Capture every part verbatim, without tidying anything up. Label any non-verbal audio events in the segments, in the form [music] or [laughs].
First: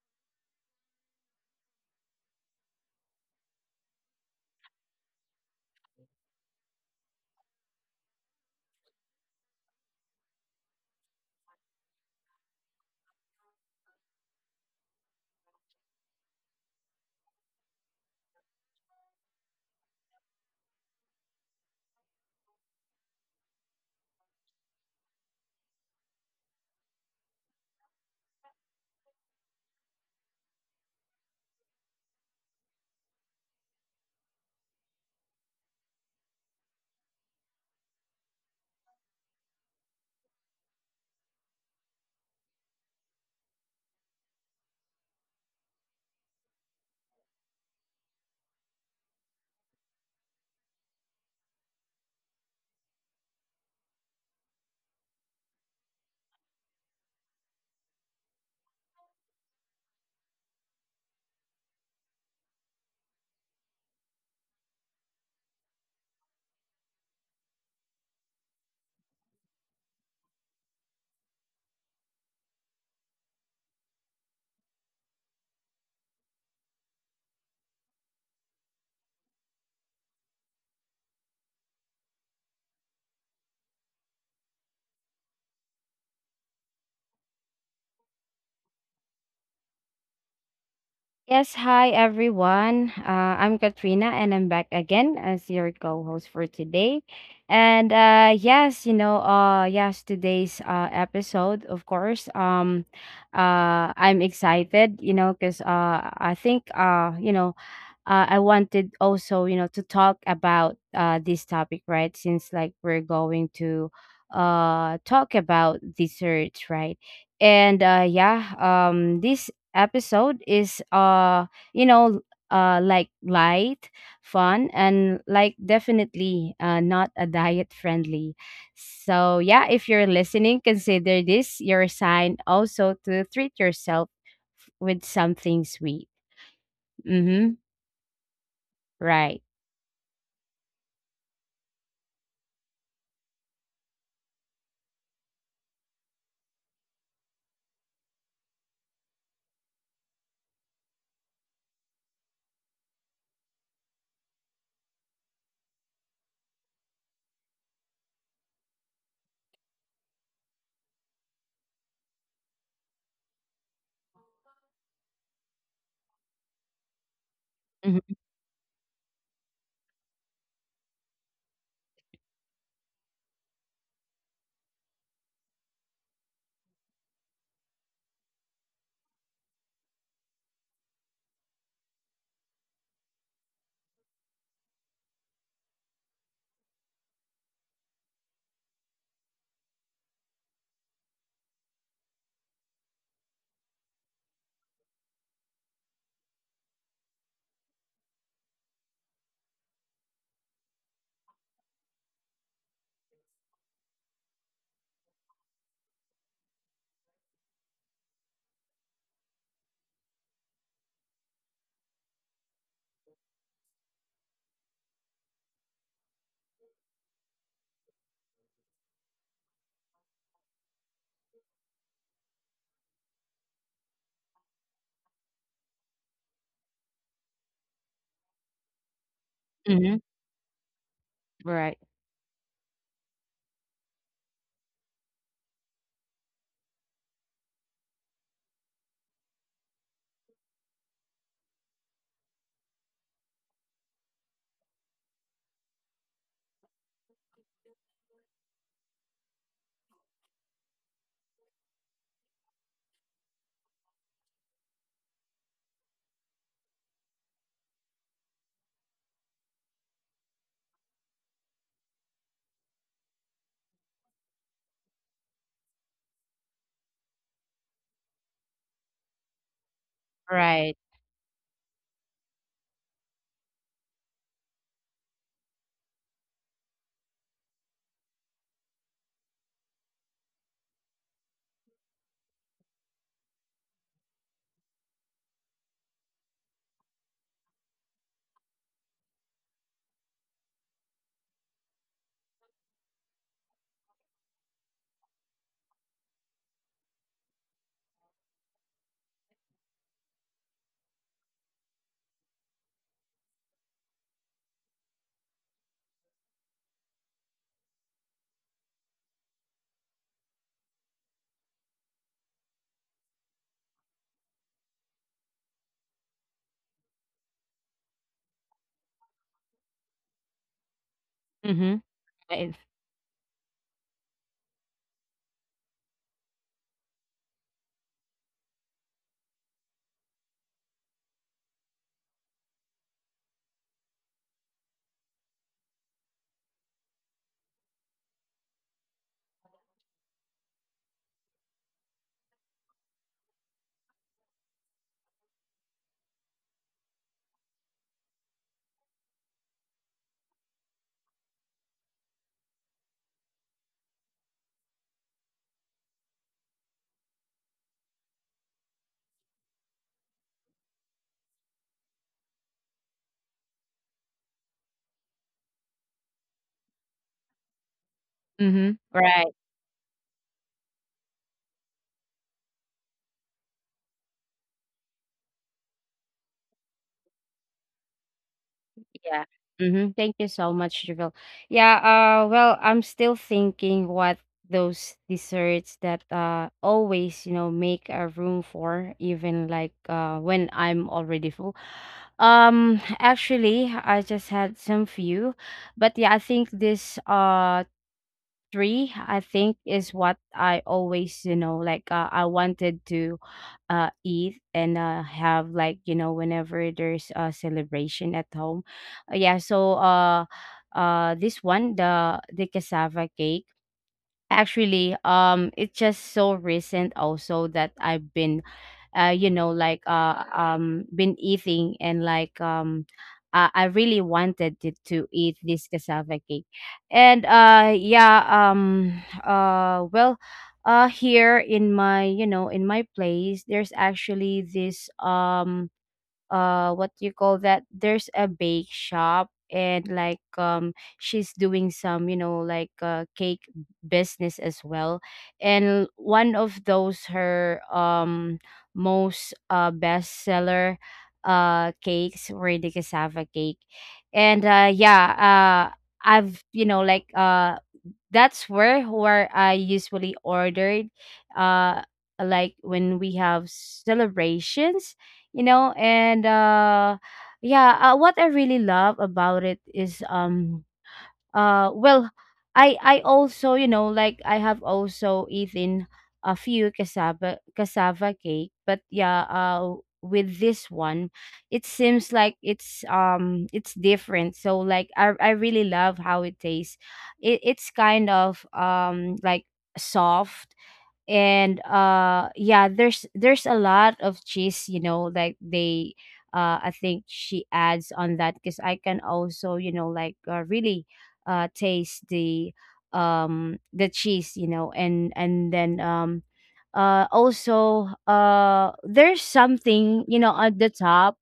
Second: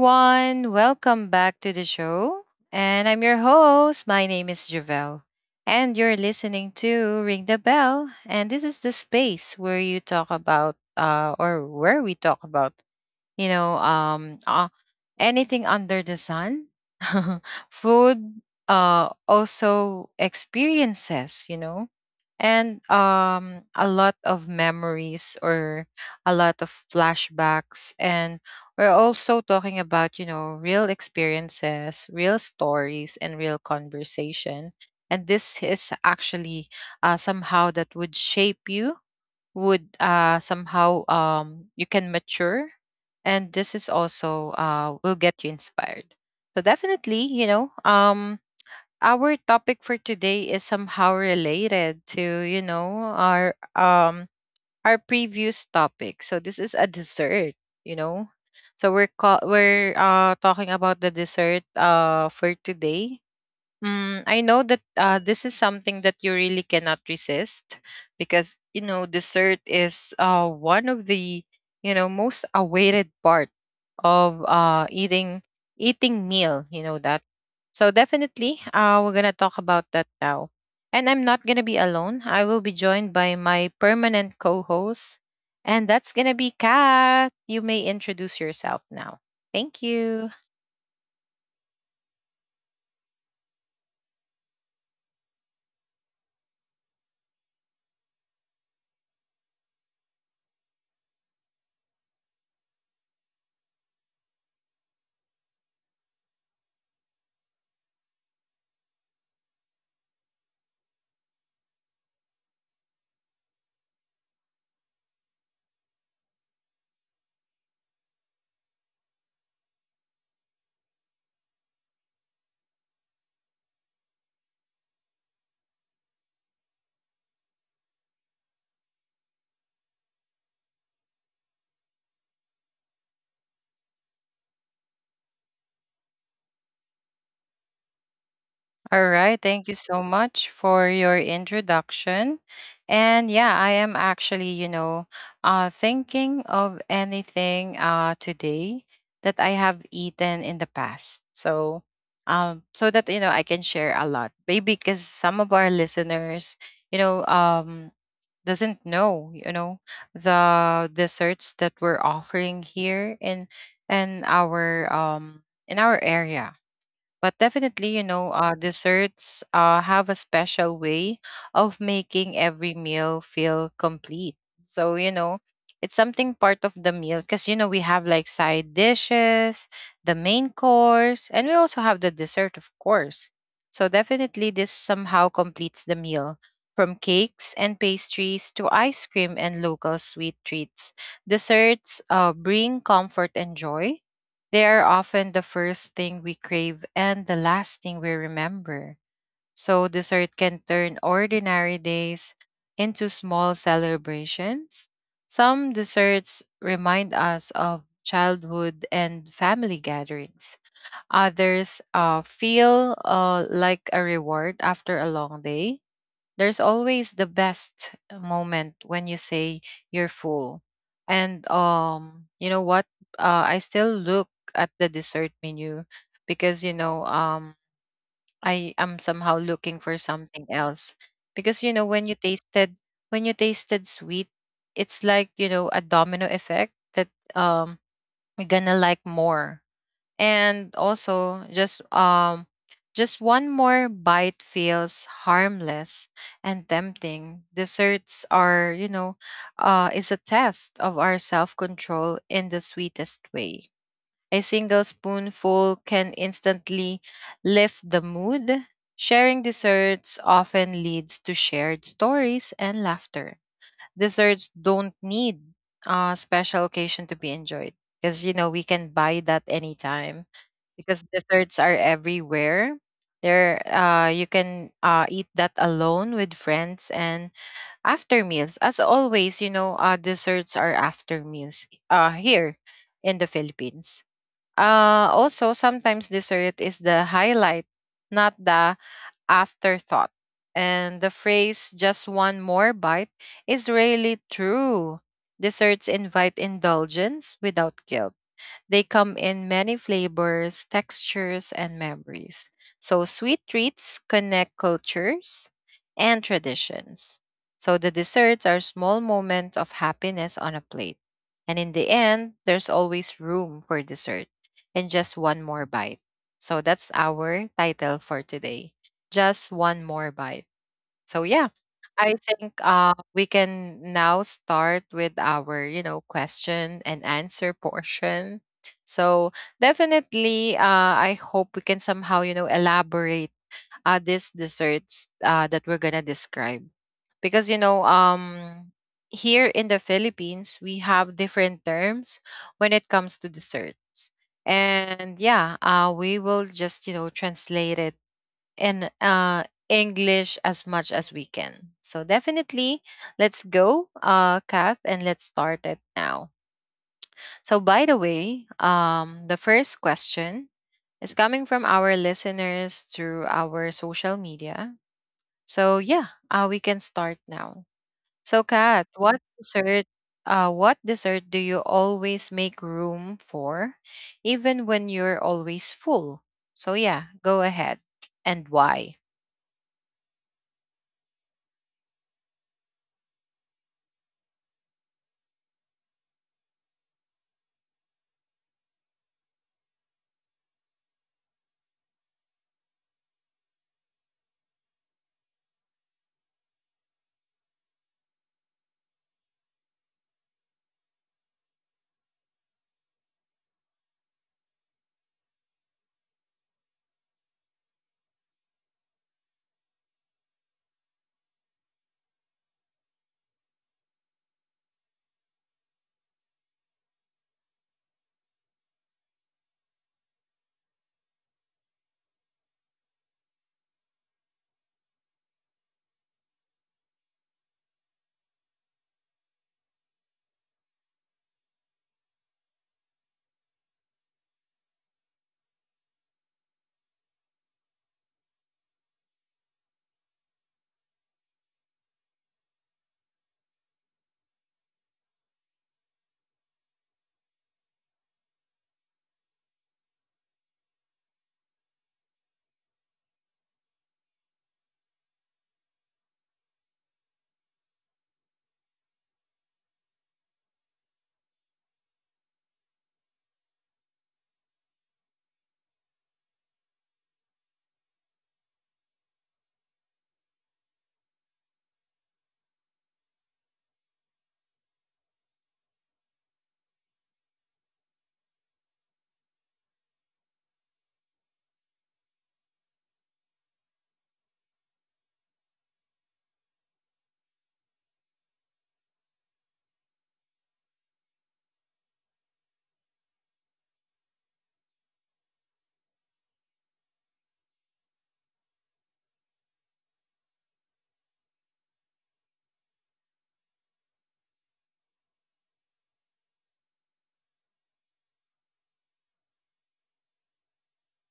everyone. Welcome back to the show. And I'm your host. My name is Javelle. And you're listening to Ring the Bell. And this is the space where you talk about, uh, or where we talk about you know um uh, anything under the sun. [laughs] Food, uh also experiences, you know and um a lot of memories, or a lot of flashbacks. And we're also talking about, you know, real experiences, real stories, and real conversation. And this is actually, uh, somehow that would shape you, would, uh, somehow um, you can mature. And this is also, uh, will get you inspired. So definitely, you know um, our topic for today is somehow related to, you know our, um, our previous topic. So this is a dessert, you know. So we're ca- we're uh, talking about the dessert uh, for today. Mm, I know that, uh, this is something that you really cannot resist, because, you know, dessert is, uh, one of the, you know, most awaited part of, uh, eating eating meal. You know that. So definitely, uh, we're gonna talk about that now. And I'm not gonna be alone. I will be joined by my permanent co-host, and that's gonna be Kat. You may introduce yourself now. Thank you. Yes, hi everyone. Uh, I'm Katrina and I'm back again as your co-host for today. And uh yes, you know, uh yes, today's uh episode, of course. Um uh I'm excited, you know, cuz uh I think uh you know uh, I wanted also, you know, to talk about uh, this topic, right? Since like we're going to uh, talk about desserts, right? And uh, Yeah, um, this episode is, uh, you know, uh, like light, fun, and like definitely uh, not a diet friendly. So yeah, if you're listening, consider this your sign also to treat yourself with something sweet. Mm-hmm. All Right. right. Thank you so much for your introduction. And yeah, I am actually, you know, uh, thinking of anything uh, today that I have eaten in the past. So, um, so that, you know, I can share a lot. Maybe because some of our listeners, you know, um, doesn't know, you know, the desserts that we're offering here in, in our um in our area. But Mm-hmm. definitely, you know, uh, desserts uh, have a special way of making every meal feel complete. So, you know, it's something part of the meal, because, you know, we have like side dishes, the main course, and we also have the dessert, of course. So, definitely, this somehow completes the meal. From cakes and pastries to ice cream and local sweet treats, desserts uh, bring comfort and joy. They are often the first thing we crave and the last thing we remember. So, dessert can turn ordinary days into small celebrations. Some desserts remind us of childhood and family gatherings. Others uh, feel uh, like a reward after a long day. There's always the best moment when you say you're full. And um, you know what? Uh, I still look at the dessert menu, because, you know um, I am somehow looking Mhm. for something else. Right. Because, you know, when you tasted, when you tasted sweet, it's like, you know, a domino effect, that, um, you're gonna like more. And also, just um just one more bite feels harmless and tempting. Desserts are, you know, uh, is a test of our self-control in the sweetest way. A single spoonful can instantly lift the mood. Sharing desserts often leads to shared stories and laughter. Desserts don't need a special occasion to be enjoyed, because, you know, we can buy that anytime, Right. because desserts are everywhere. There, uh, you can uh, eat that alone, with friends, and after meals. As always, you know, uh, desserts are after meals uh, here in the Philippines. Uh, also, sometimes dessert is the highlight, not the afterthought. And the phrase "just one more bite" is really true. Desserts invite indulgence without guilt. They come in many flavors, textures, and memories. So, sweet treats connect cultures and traditions. So, the desserts are small moments of happiness on a plate. And in the end, there's always room for dessert and just one more bite. So, that's our title for today. Just one more bite. So yeah, Mhm. I Right. think uh, we can now start with our, you know, question and answer portion. So definitely, uh, I hope we can somehow, you know, elaborate uh, these desserts uh, that we're gonna describe, because, you know, um, here in the Philippines, we have different terms when it comes to desserts. And yeah, uh, we will just, you know, translate it in, uh, English as much as we can. So definitely, let's go, uh, Kath, and let's start it now. So by the way, um, the first question is coming from our listeners through our social media. So yeah, uh, we can start now. So Mhm. Kat, Right. what dessert? Uh, what dessert do you always make room for, even when you're always full? So yeah, go ahead. And why? Yeah. Mhm. Thank you so much, Javel. Yeah, uh well, I'm still thinking what those desserts that uh always, you know, make a room for, even like uh when I'm already full. Um [sighs] actually, I just had some few, but yeah, I think this uh three, i think is what i always, you know like uh, i wanted to uh eat and uh have, like, you know whenever there's a celebration at home. Uh, yeah, so, uh uh this one, the the cassava cake. Actually, um, it's just so recent also that I've been, uh, you know, like uh, um, been eating, and like, um, I, I really wanted to, to eat this cassava cake, and, uh, yeah, um, uh, well, uh, here in my, you know, in my place, there's actually this um uh what do you call that there's a bake shop, and like, um she's doing some, you know like uh cake business as well, and one of those her, um most uh bestseller uh cakes, were the cassava cake. And uh yeah uh I've, you know like uh that's where where I usually ordered, uh like when we have celebrations, you know and, uh yeah uh, what I really love about it is, um uh well i i also, you know like i have also eaten a few cassava cassava cake, but yeah uh with this one it seems like it's um it's different. So like i i really love how it tastes. It, it's kind of, um like, soft, and uh yeah, there's there's a lot of cheese. you know like they uh I think she adds on that, because i can also, you know like uh, really uh taste the um the cheese, you know and and then, um uh also, uh there's something, you know at the top.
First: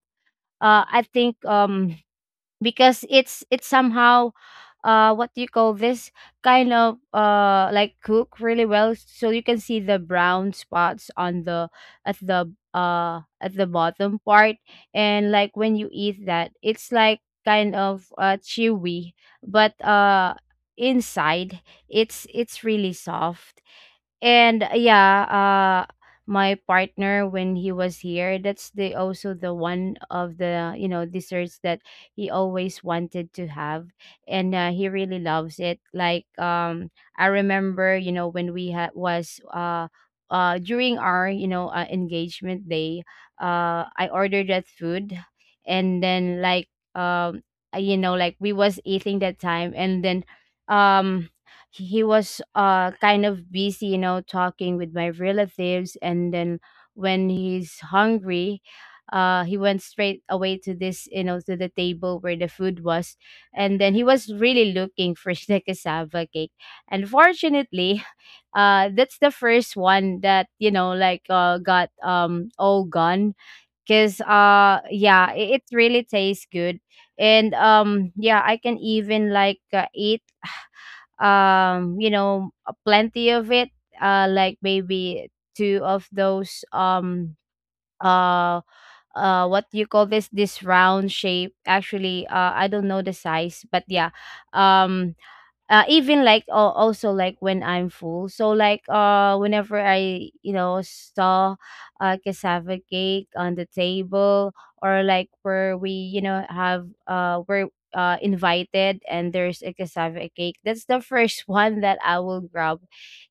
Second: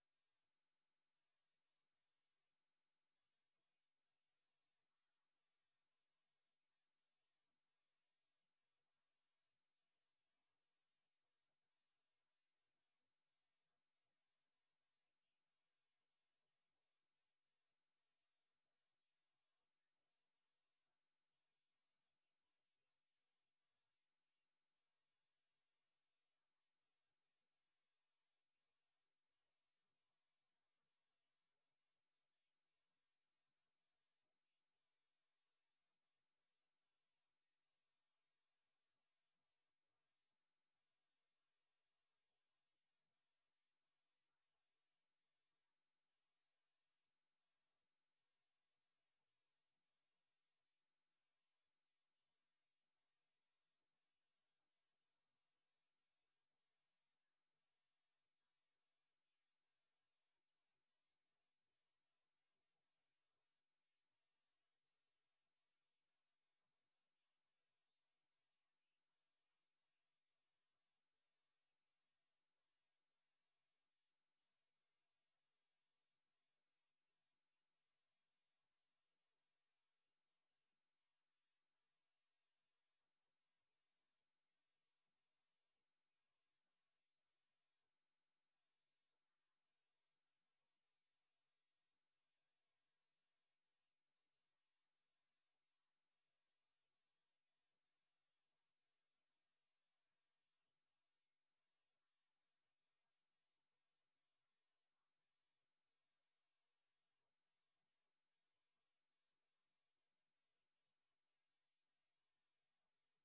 uh I think, um because it's it's somehow, uh what do you call this kind of, uh like, cook really well, so you can see the brown spots on the, at the uh at the bottom part. And like when you eat that, it's like kind of uh chewy, but uh inside it's it's really soft. And uh, yeah uh my partner, when he was here, that's the also the one of the, you know desserts that he always wanted to have. And uh, he really loves it. like um I remember, you know when we, had was uh uh during our, you know uh, engagement day, uh I ordered that food, and then, like um uh, you know like we was eating that time. And then, um he was uh kind of busy, you know talking with my relatives. And then, when he's hungry, uh he went straight away to, this you know to the table where the food was. And then he was really looking for [laughs] the cassava cake. Unfortunately, [laughs] uh that's the first one that, you know like uh got, um all gone, because uh yeah, it, it really tastes good. And um yeah, I can even, like, uh, eat, um you know uh, plenty of it, uh like maybe two of those, um uh uh what do you call this this round shape. Actually, uh I don't know the size, but yeah. um uh, Even like, uh, also like when I'm full. So, like, uh whenever I, you know saw a cassava cake on the table, or like where we, you know have uh we're uh invited and there's a cassava cake, that's the first [laughs] one that I will grab.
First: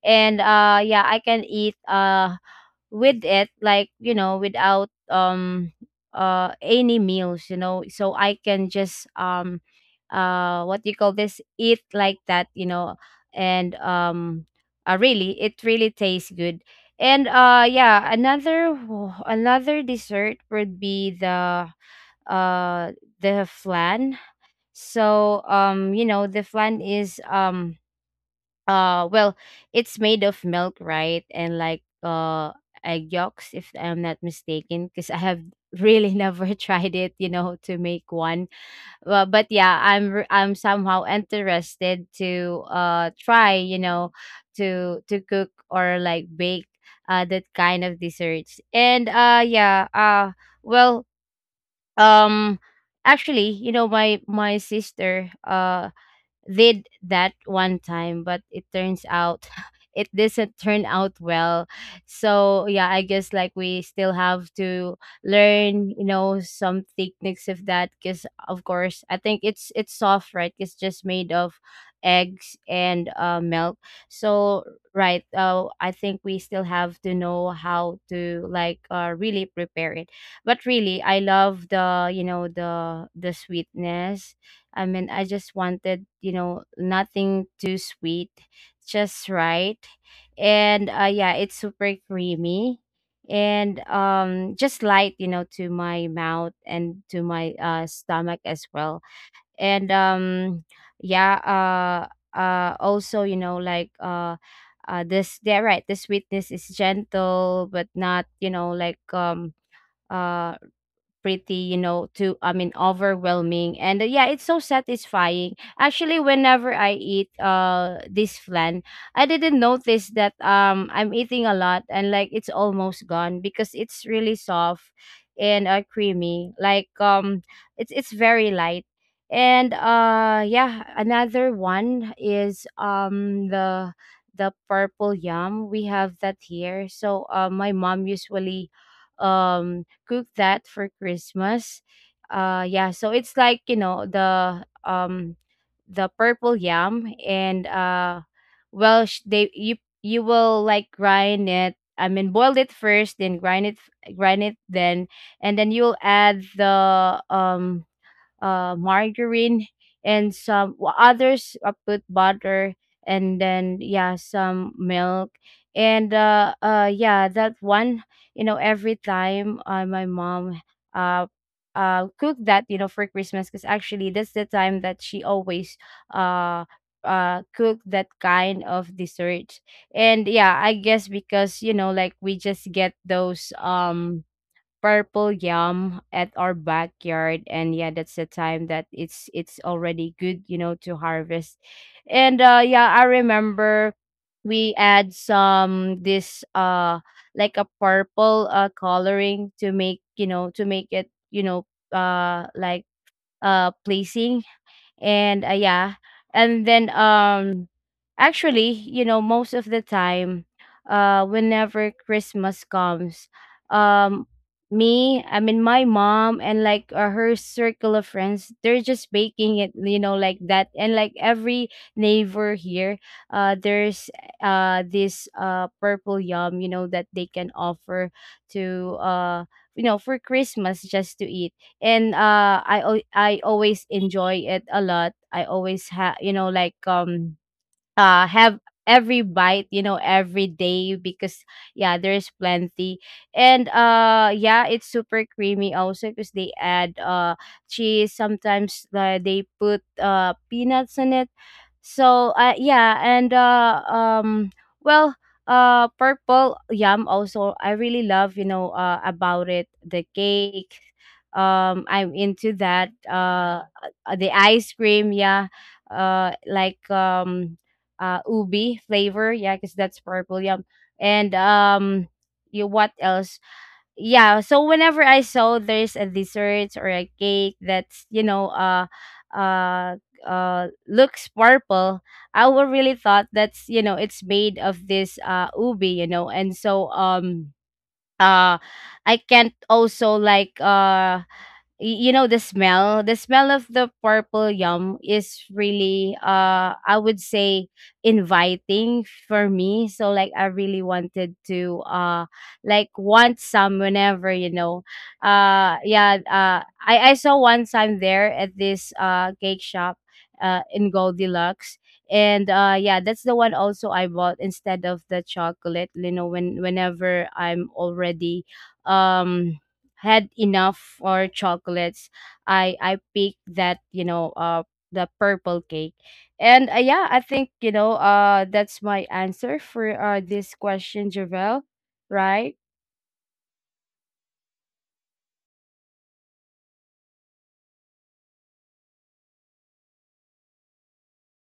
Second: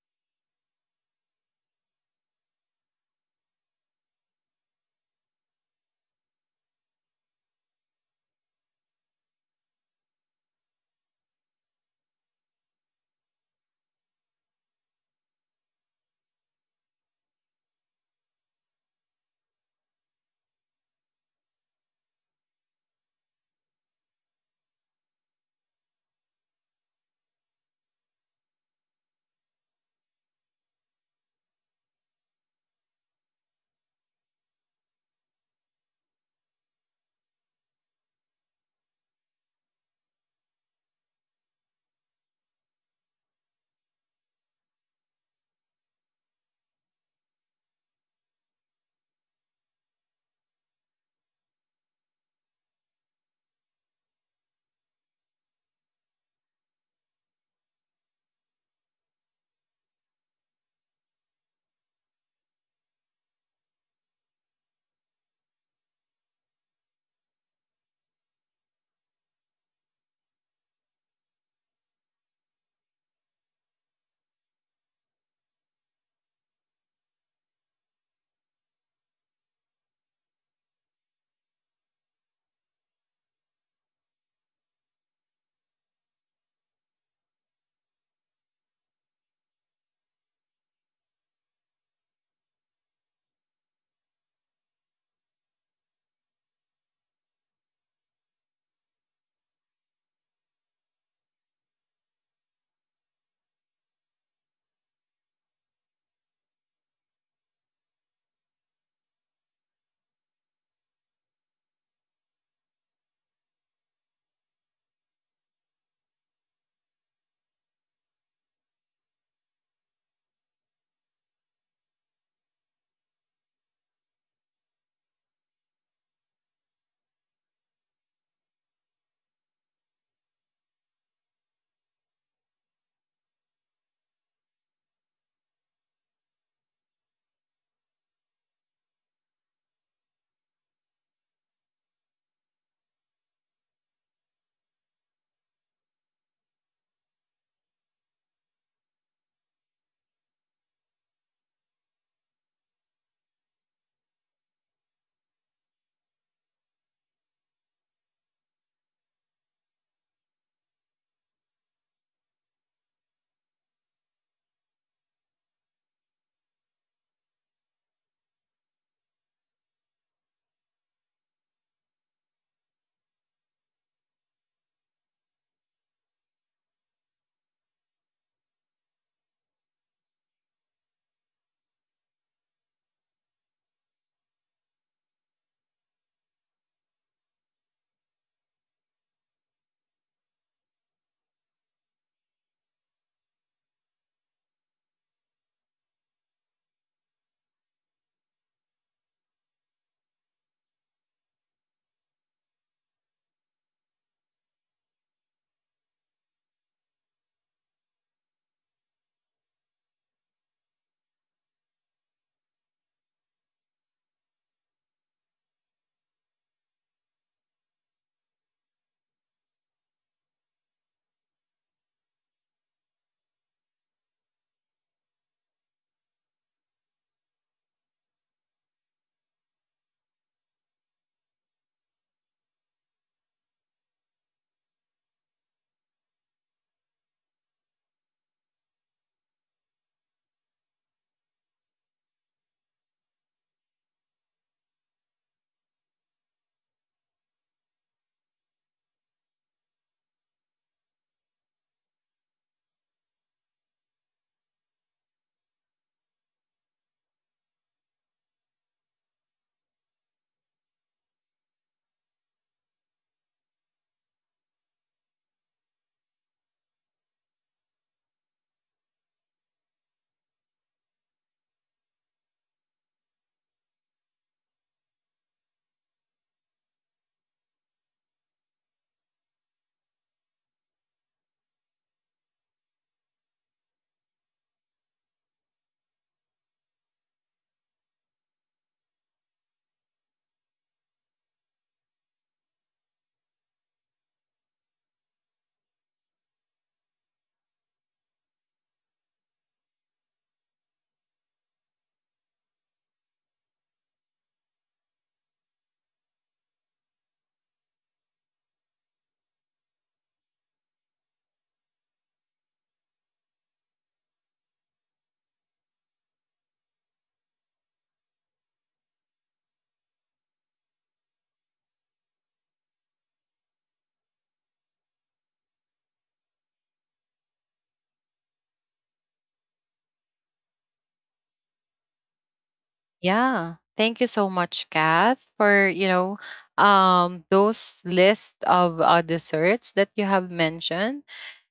And uh yeah, I can eat, uh with it, like, you know without, um uh any meals. You know so i can just, um uh what do you call this eat like that, you know and, um uh, really it really tastes good. And uh yeah, another [sighs] another dessert would be the uh the flan. So, um you know the flan is, um uh well it's made of milk, right? And like uh egg yolks, if I'm not mistaken, because I have really [laughs] never tried it, you know to make one. Well, but yeah, i'm re- i'm somehow interested to uh try, you know to to cook or, like, bake uh that kind of desserts. And uh yeah uh well um Actually, you know my my sister, uh did that one time, but it turns out [laughs] it doesn't turn out well. So yeah, I guess like we still have to learn, you know, some techniques of that, because of course I think it's it's soft, right? It's just made of eggs and, uh, milk. So right, uh, I think we still have to know how to, like, uh, really prepare it. But really, I love the you know the the sweetness. I mean, I just wanted, you know, nothing too sweet, just right. And uh, Yeah, it's super creamy, and, um just light, you know to my mouth and to my, uh stomach as well. And um yeah uh uh also, you know like uh uh this they're right, the sweetness is gentle, but not, you know like um uh pretty, you know, to, I mean, overwhelming. And uh, Yeah, it's so satisfying. Actually, whenever I eat, uh this flan, I didn't notice that, um I'm eating a lot, and like it's almost gone because it's really soft and, uh, creamy. Like, um it's it's very light. And uh yeah, another one is, um the the purple yam. We have that here. So, uh, my mom usually, um cook that for Christmas. Uh yeah, so it's like, you know, the um the purple yam, and, uh well sh- they you you will, like, grind it. I mean, boil it first, then grind it grind it then, and then you'll add the, um uh, margarine, and some, wh- others, uh, put butter, and then, yeah, some milk, and uh, uh, yeah. That one, you know, every time, uh, my mom, uh uh cook that, you know for Christmas, because actually that's the time that she always, uh uh cook that kind of dessert. And yeah, I guess because, you know like we just get those, um purple yam at our backyard. And yeah, that's the time that it's it's already good, you know to harvest. And uh yeah, I remember we add some, this uh like, a purple, uh coloring, to make, you know to make it, you know uh like uh placing, and uh, yeah. And then, um actually, you know most of the time, uh whenever Christmas comes, um me I mean my mom, and, like, uh, her circle of friends, they're just baking it, you know like that. And, like, every neighbor here, uh there's, uh this, uh purple yum, you know that they can offer to, uh you know for Christmas, just to eat. And uh I al- I always enjoy it a lot. I always have, you know like um uh have every bite, you know every day, because yeah, there's plenty. And uh yeah, it's super creamy also because they add, uh cheese. Sometimes, uh, they put, uh peanuts in it. So uh, yeah. and uh um well uh Purple yam also, I really love, you know uh about it. The cake, um I'm into that, uh uh, the ice cream, yeah. uh like um uh Ubi flavor, yeah, because that's purple yam. And um you what else? Yeah, so whenever I saw there's a dessert or a cake that's, you know uh uh uh looks purple, I will really thought that's, you know it's made of this, uh ubi, you know and so um uh I can't also, like, uh y- you know the smell the smell of the purple yum is really, uh I would say, inviting for me. So, like, I really wanted to, uh like, want some whenever, you know uh yeah uh i i saw one time, there at this, uh cake shop, uh in Gold Deluxe. And uh yeah, that's the one also I bought instead of the chocolate, you know when whenever I'm already, um had enough for chocolates. I i picked that, you know uh the purple cake. And uh, yeah, I think, you know uh that's my answer for, uh this question, Javel. Right. Yeah. Thank you so much, Kath, for, you know, um those list of uh, desserts that you have mentioned.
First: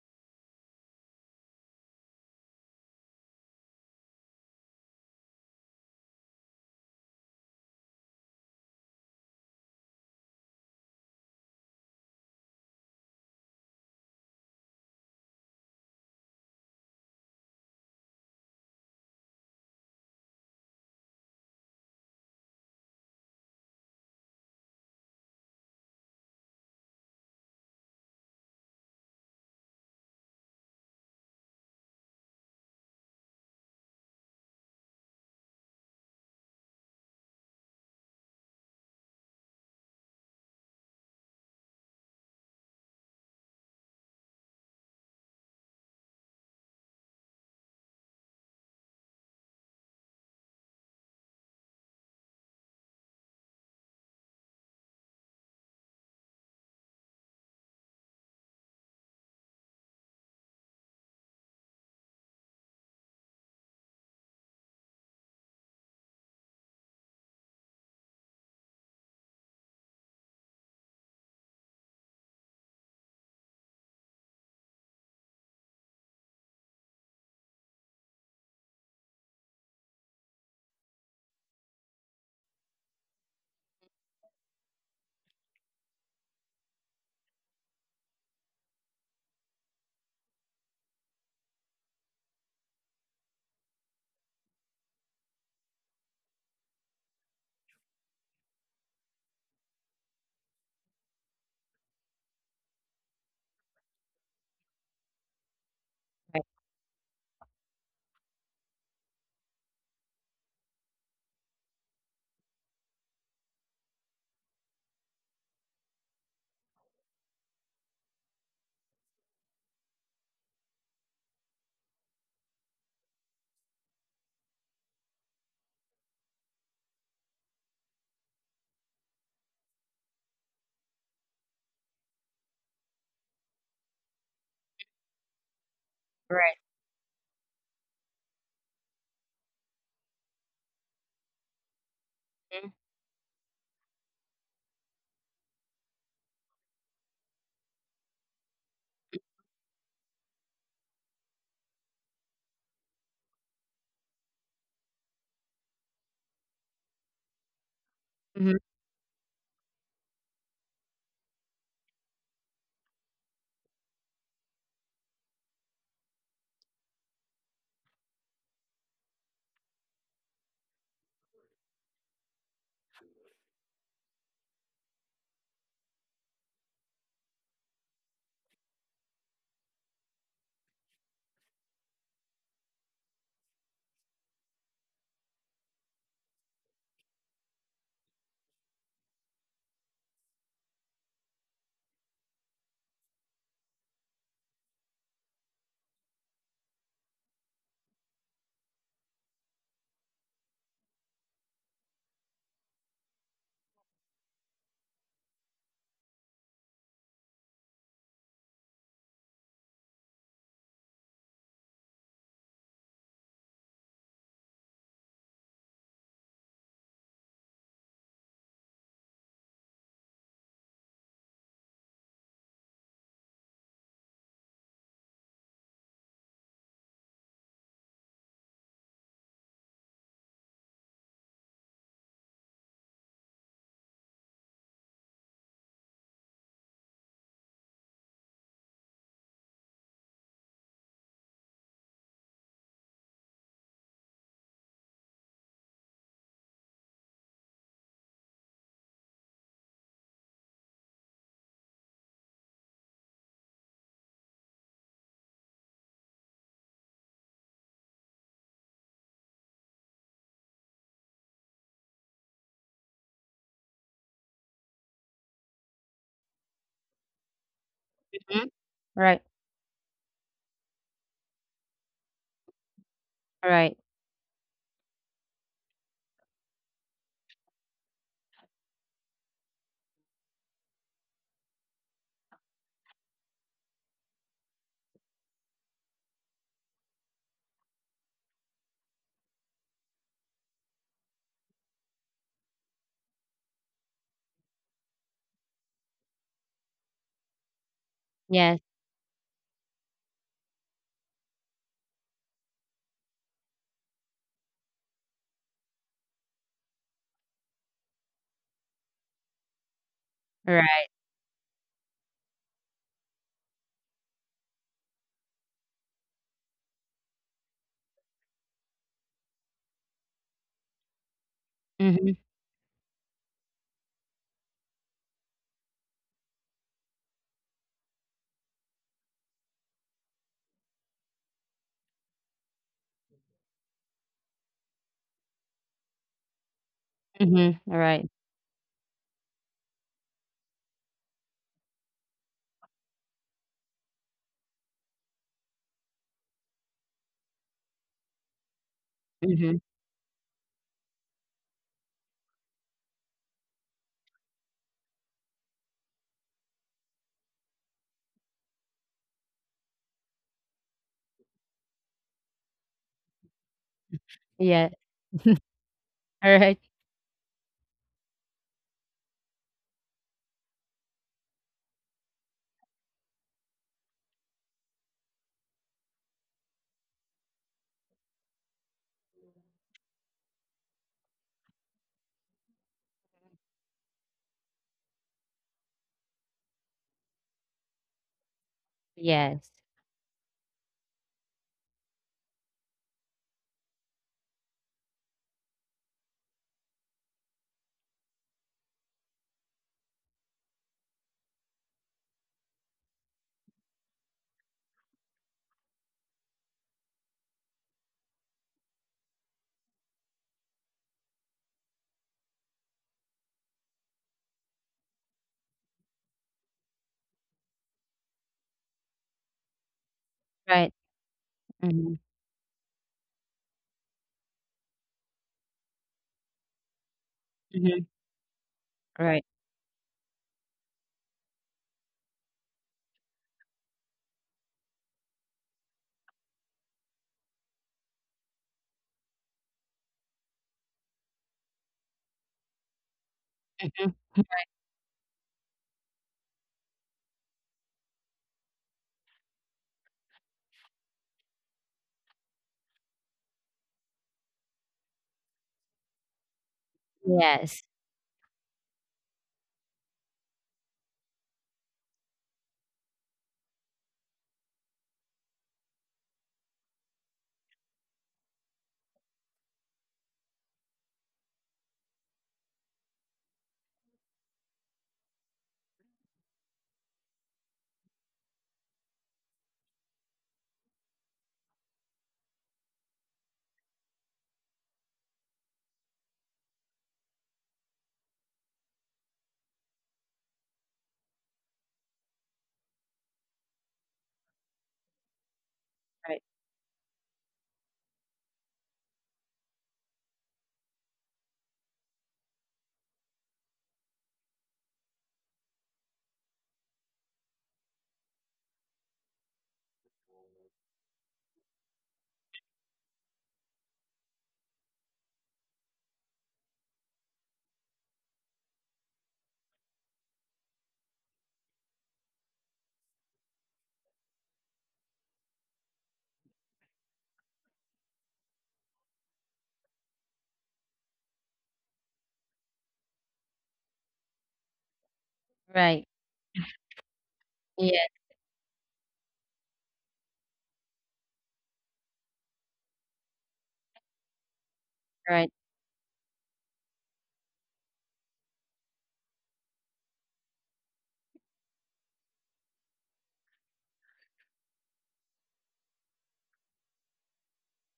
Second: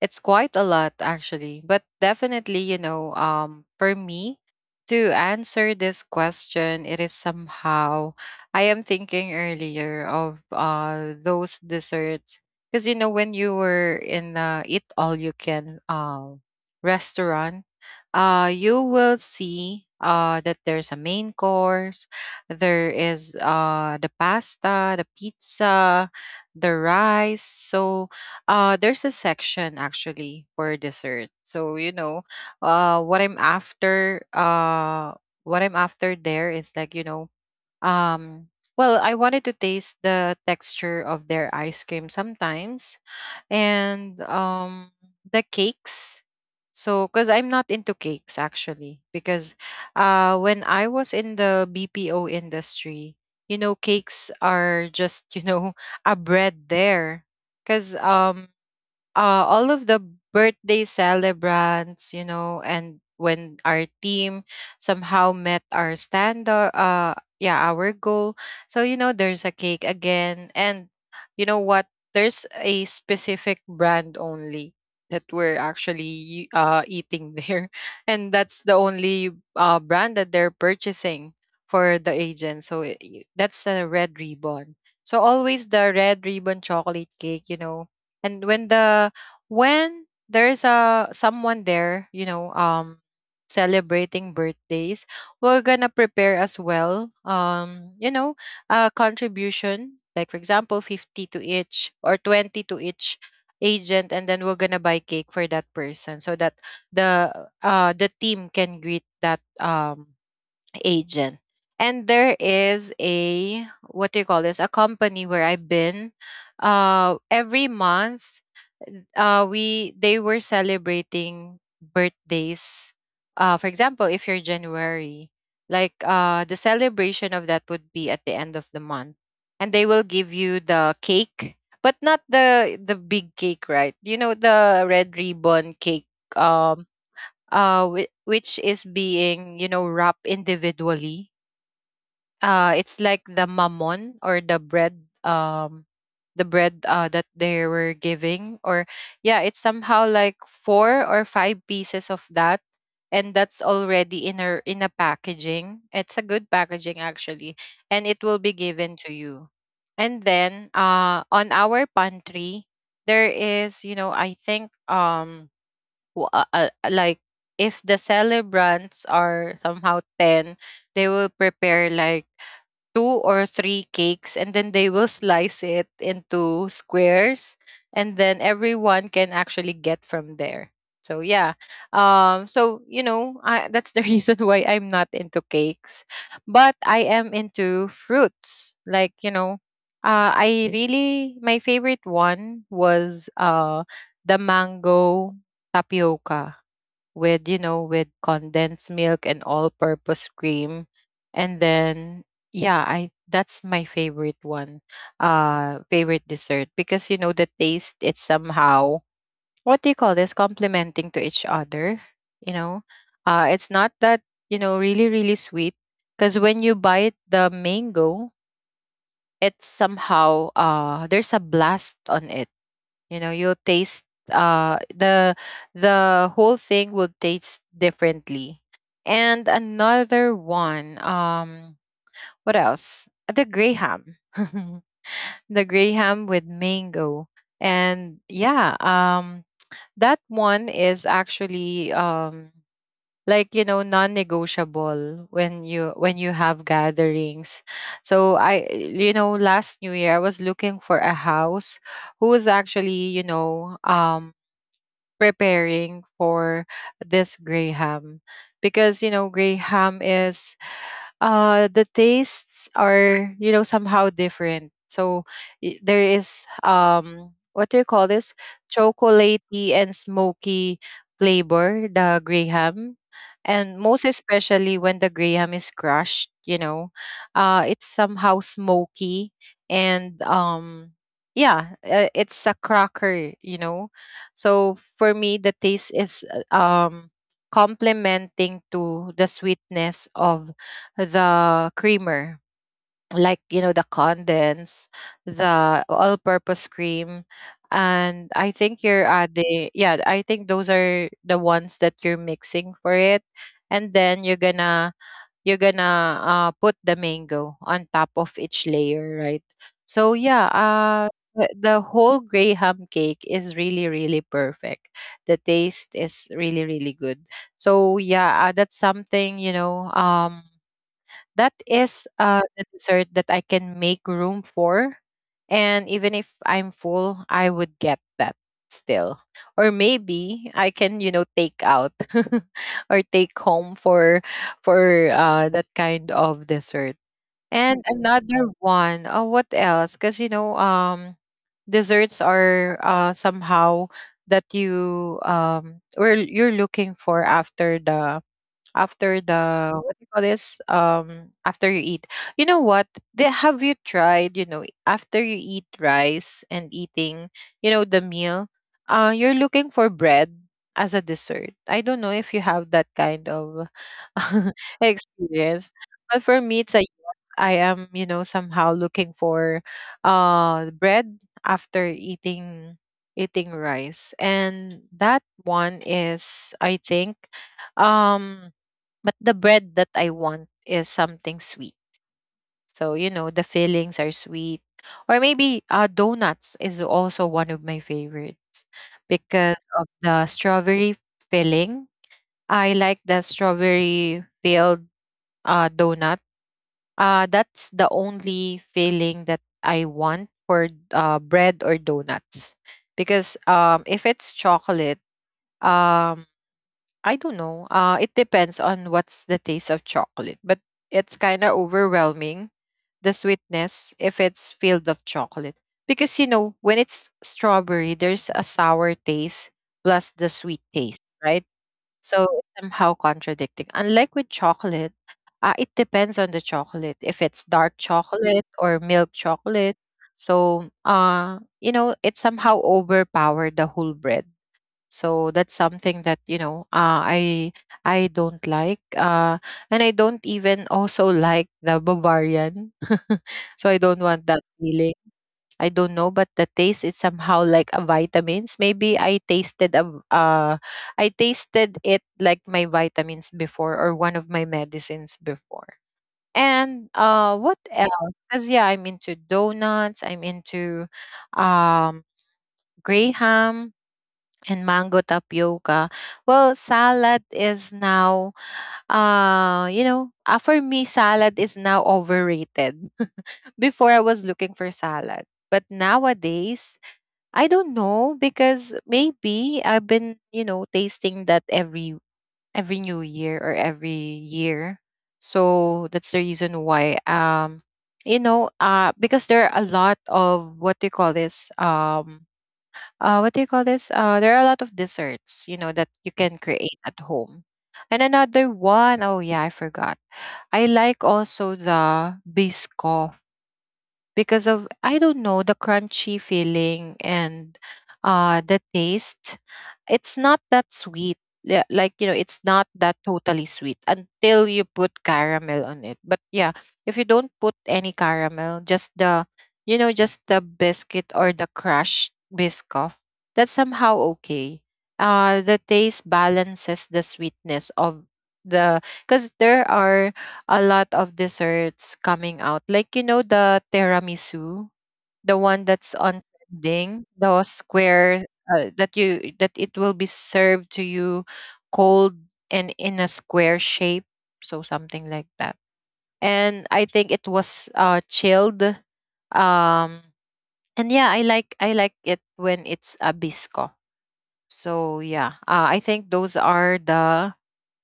It's quite a lot actually, but definitely, you know, um, for me to answer this question, it is somehow, I am thinking earlier of uh those desserts, because, you know, when you were in, uh, eat all you can, uh, restaurant, uh, you will see uh, that there's a main course, there is, uh, the pasta, the pizza, the rice. So uh, there's a section actually for dessert. So you know, uh, what I'm after, uh, what I'm after there is, like, you know, um, well, I wanted to taste the texture of their ice cream sometimes, and um, the cakes. So, because I'm not into cakes actually, because uh, when I was in the B P O industry, you know, cakes are just, you know, [laughs] a bread there. Because um, uh, all of the birthday celebrants, you know, and when our team somehow met our standard, uh, yeah, our goal. So, you know, there's a cake again. And you know what? There's a specific brand only that we're actually uh, eating there. [laughs] And that's the only uh, brand that they're purchasing for the agent. So, i- that's a red ribbon. So, always the red ribbon chocolate cake, you know. And when the when there's a someone there, you know, um, celebrating birthdays, we're gonna prepare as well, um, you know, a contribution, like for example, fifty to each or twenty to each agent, and then we're gonna buy cake for that person, Right. so that the uh the team can greet that um agent. And there is a, what do you call this? A company where I've been. Uh, every month, uh, we they were celebrating birthdays. Uh, for example, if you're January, like, uh, the celebration of that would be at the end of the month, and they will give you the cake, but not the the big cake, right? You know, the red ribbon cake, Right. um uh, whi- which is being, you know, wrapped individually. Uh, it's like the mammon or the bread, um, the bread uh, that they were giving, or yeah, it's somehow like four or five pieces of that, and that's already in, a in a packaging. It's a good packaging actually, and it will Mm-hmm. be given to you. And then uh, on our pantry, there is, you know, I think, um w- uh, uh, like if the celebrants are somehow ten, they will prepare like two or three cakes, and then they will slice it into squares, and then everyone can actually get from there. So yeah, um, so you know, I, that's the [laughs] reason why I'm not into cakes. But I am into fruits, like, you know, uh I really my favorite one was uh the mango tapioca with, you know, with condensed milk and all-purpose cream. And then yeah, I that's my favorite one, uh, favorite dessert, because, you know, the taste, it's somehow, what do you call this, complementing to each other, you know. Uh, it's not that, you know, really really sweet, because when you bite the mango, it's somehow, uh there's a blast on it. You know, you'll taste uh the the whole thing will taste differently. And another one, um, what else, the gray ham [laughs] the gray ham with mango. And yeah, um, that one is actually, um, like, you know, non-negotiable when you, when you have gatherings. So I, you know, last new year, I was looking for a house who was actually, you know, um, preparing for this graham, because, you know, graham is, uh the tastes are, you know, somehow different. So, i- there is, um, what do you call this, Mm-hmm. Right. chocolatey and smoky flavor, the graham. And Right. most especially when the graham is crushed, you know, uh it's somehow smoky. And um, yeah, uh, it's a cracker, you know. So for me, the taste is, uh, um complementing to the sweetness of the creamer, like, you know, the condense, the all-purpose cream, and Yes. I think you're adding. Yeah, I think those are the ones that you're mixing for it, and then you're gonna you're gonna, uh, put the mango on top of each layer, right? So yeah, Right. uh, the the whole graham cake is really really perfect. The taste is really really good. So yeah, uh, that's something, you know. Um, that Mm-hmm. is, uh, the dessert that I can make room for. And even if I'm full, I would get that still. Or maybe I can, you know, take out [laughs] or take home for for uh, that kind of dessert. Mm-hmm. And Right. another one, oh, what else? Because, you know, um, desserts are uh, somehow that you um or you're looking for after the after Mm-hmm. the what do you call this, um after you eat. You know what, they have, you tried, you know after you eat rice and eating, you know the meal, uh you're looking for bread as a dessert. I don't know if you have that kind of [laughs] Yeah. experience. [laughs] But for Right. me it's like, I am, you know somehow looking for uh bread after eating eating rice, and that one is, I think, um But the bread that I want is something sweet. So, you know, the fillings are sweet. Or maybe uh, donuts is also one of my favorites Yes. because of the strawberry filling. I like the strawberry filled uh, donut. Uh, that's the only filling that I want for uh, bread or donuts. Because um, if it's chocolate, um, I don't know. Uh, it depends on what's the taste of chocolate, but it's kind of overwhelming, the sweetness, if it's filled of chocolate. Because, you know, when it's strawberry, there's a sour taste plus the sweet Right. taste, right? Mm-hmm. So it's somehow contradicting. Unlike with chocolate, uh, it depends on the chocolate, if it's dark Mm-hmm. chocolate or milk Right. chocolate. So, uh, you know, it somehow overpowered the whole bread, so that's something that, you know uh, I I don't like, uh, and I don't even also [laughs] like the Bavarian. [laughs] So I Mm-hmm. don't want that feeling. I don't know, but the taste is somehow like a vitamins. Maybe I tasted a v- uh, I tasted it like my vitamins before or one of my medicines before. And uh, Yes. what else? Because yeah, I'm into donuts. I'm into um, gray ham and mango tapioca. Well, salad is now, uh, you know, uh, for me, salad is now overrated. [laughs] Before I was looking for salad. But nowadays, I don't know because maybe I've been, you know, tasting that every every new year or every year. So that's the reason why um you know, uh because there are a lot of what do you call this? Um uh, what do you call this? Uh, there are a lot of desserts, you know, that you Right. can create at home. And another one, oh yeah, I forgot. I like also the biscoff because of, I don't know, the crunchy feeling and uh the taste. It's not that sweet. Yeah, like you know, it's not that totally sweet until you put caramel on it. But yeah, if you don't put any caramel, just the you know, just the biscuit or the crushed biscoff, that's somehow okay. Uh the taste balances the sweetness of the, because there are a lot of desserts coming out. Like, you know the tiramisu, the one Right. that's on trending, the Yeah. square, uh, that you that it will be served to you cold and in a square shape, so something like Right. that. And I think it was uh chilled. Um and yeah, I like I like it when it's a bisco. So yeah, uh, I think those are the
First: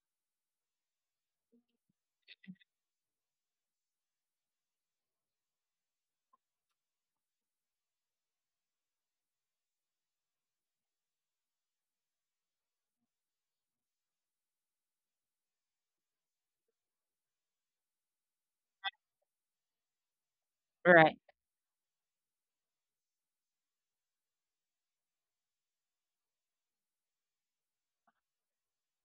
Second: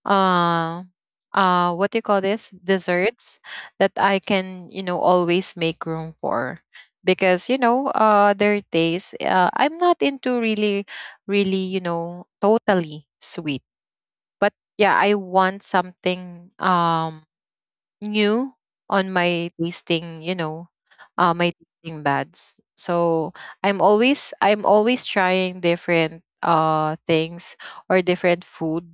uh uh what do you call this desserts that I can, you know always make room for, because you know uh their taste, uh, I'm not into really really you know totally sweet, but yeah, I want something, um new, on my tasting, you know Right. uh my tasting buds. So i'm always i'm always trying different uh things, or different food,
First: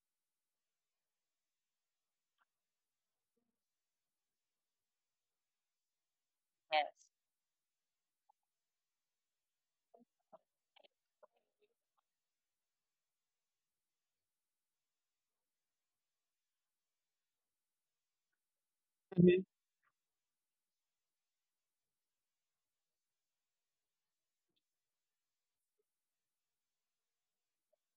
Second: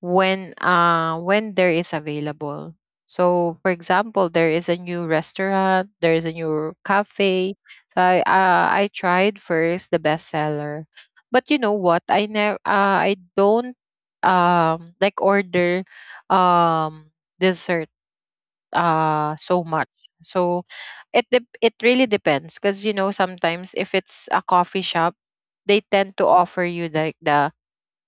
when, uh when there is available. So for example, there is a new restaurant, there is a new Yes. cafe. So I uh, I tried first the bestseller. But you know what? I never, uh, I don't um like order um dessert uh Mm-hmm. so much. So it dep- it really depends, because, you know sometimes if it's a coffee shop, they tend to offer you like the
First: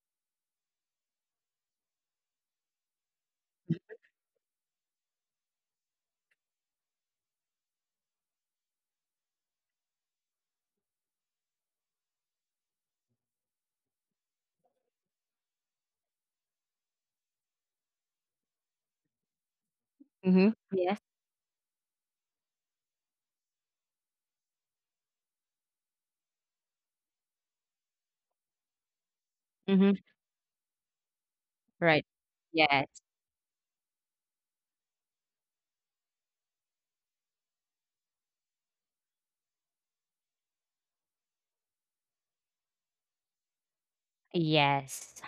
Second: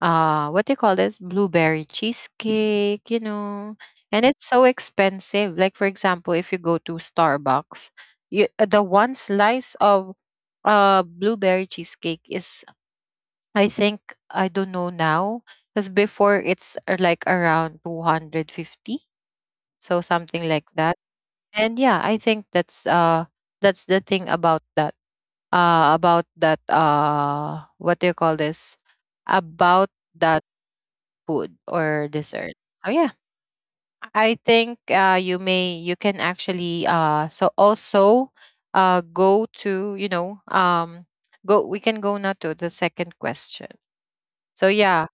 uh what do you call this, blueberry cheesecake, you know and it's so expensive. Like, for example, if you go to Starbucks, you uh, the one slice of uh blueberry cheesecake is, I think, I don't know now, because before it's, uh, like around two hundred fifty, so Mm-hmm. something like Yes. that. And yeah, I think that's uh that's the thing about that, uh about that uh what do you call this, Mm-hmm. about food Right. or dessert. Yes. Oh yeah, I think uh, you may you can actually uh, so also uh, go to you know um, go we can go now to the second question. So yeah, Yes.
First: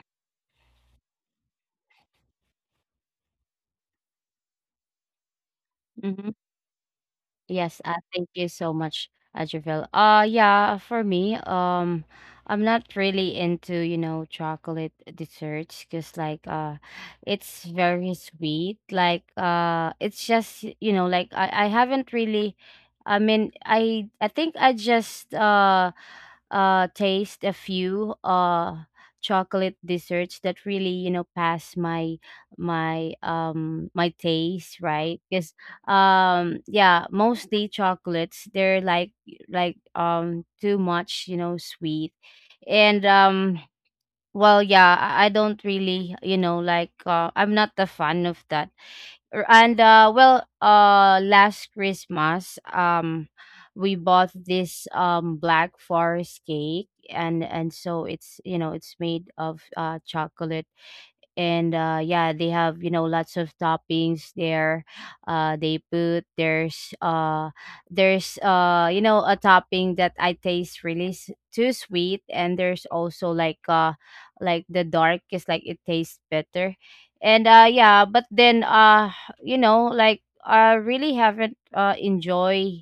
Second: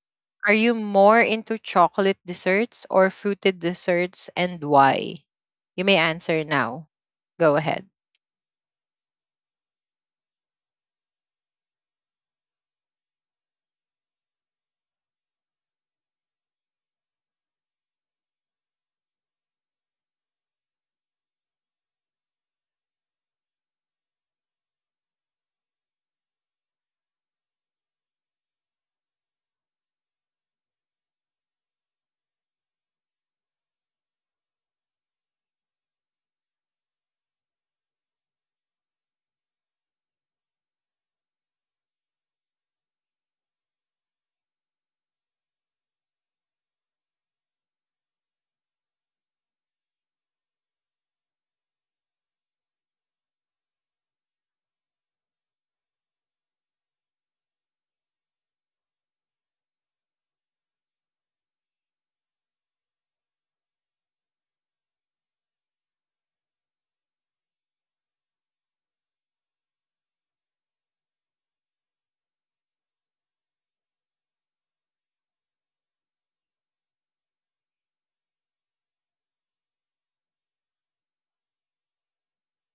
are you more into chocolate desserts or fruited desserts and why? You may Hmm. answer now. Go Yes, ahead. uh, thank you so much, uh, Javel. Uh, yeah, for me, um, I'm not really into, you know, chocolate desserts because, like, uh, it's very sweet. Like, uh, it's just, you know, like I, I haven't really, I mean, I, I think I just, uh, uh, taste a few, uh, chocolate desserts that really, you know, pass my, my, um, my taste, right? Because um yeah, mostly chocolates, they're like like um too much, you know, sweet, and um well, yeah, i I don't really, you know, like, uh, I'm not a fan of that. Er, and uh well, uh last Christmas, um we bought this, um black forest cake, and and so it's you know it's made of uh chocolate, and uh yeah, they have, you know, lots of toppings there. Uh they put there's uh there's uh you know, a topping that I taste really s- too sweet, and there's also, like, uh like the dark is, like, it tastes better. And uh yeah, but then, uh you know, like, I really haven't, uh enjoy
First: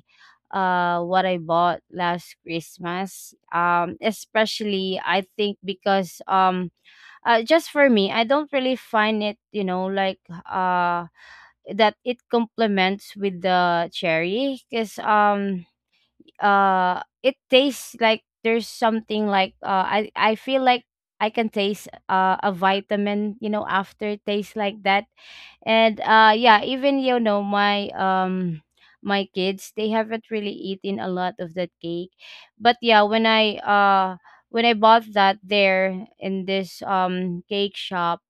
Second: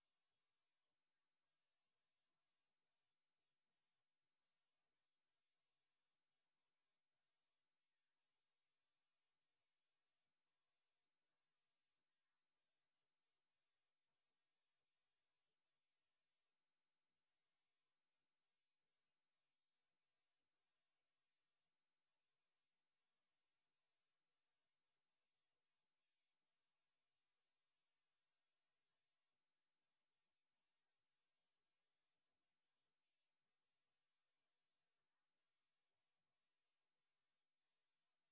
uh what I bought last Christmas, um especially, I think, because um uh, just for me, I don't really find it, you know, like, uh that it complements with the cherry, because um uh it tastes like there's something like, uh I I feel like I can taste, uh, a vitamin, you know, after taste like that. And uh yeah, even, you know, my um my kids, they haven't really eaten a lot of that cake. But yeah, when I uh when I bought that there in this, um cake shop,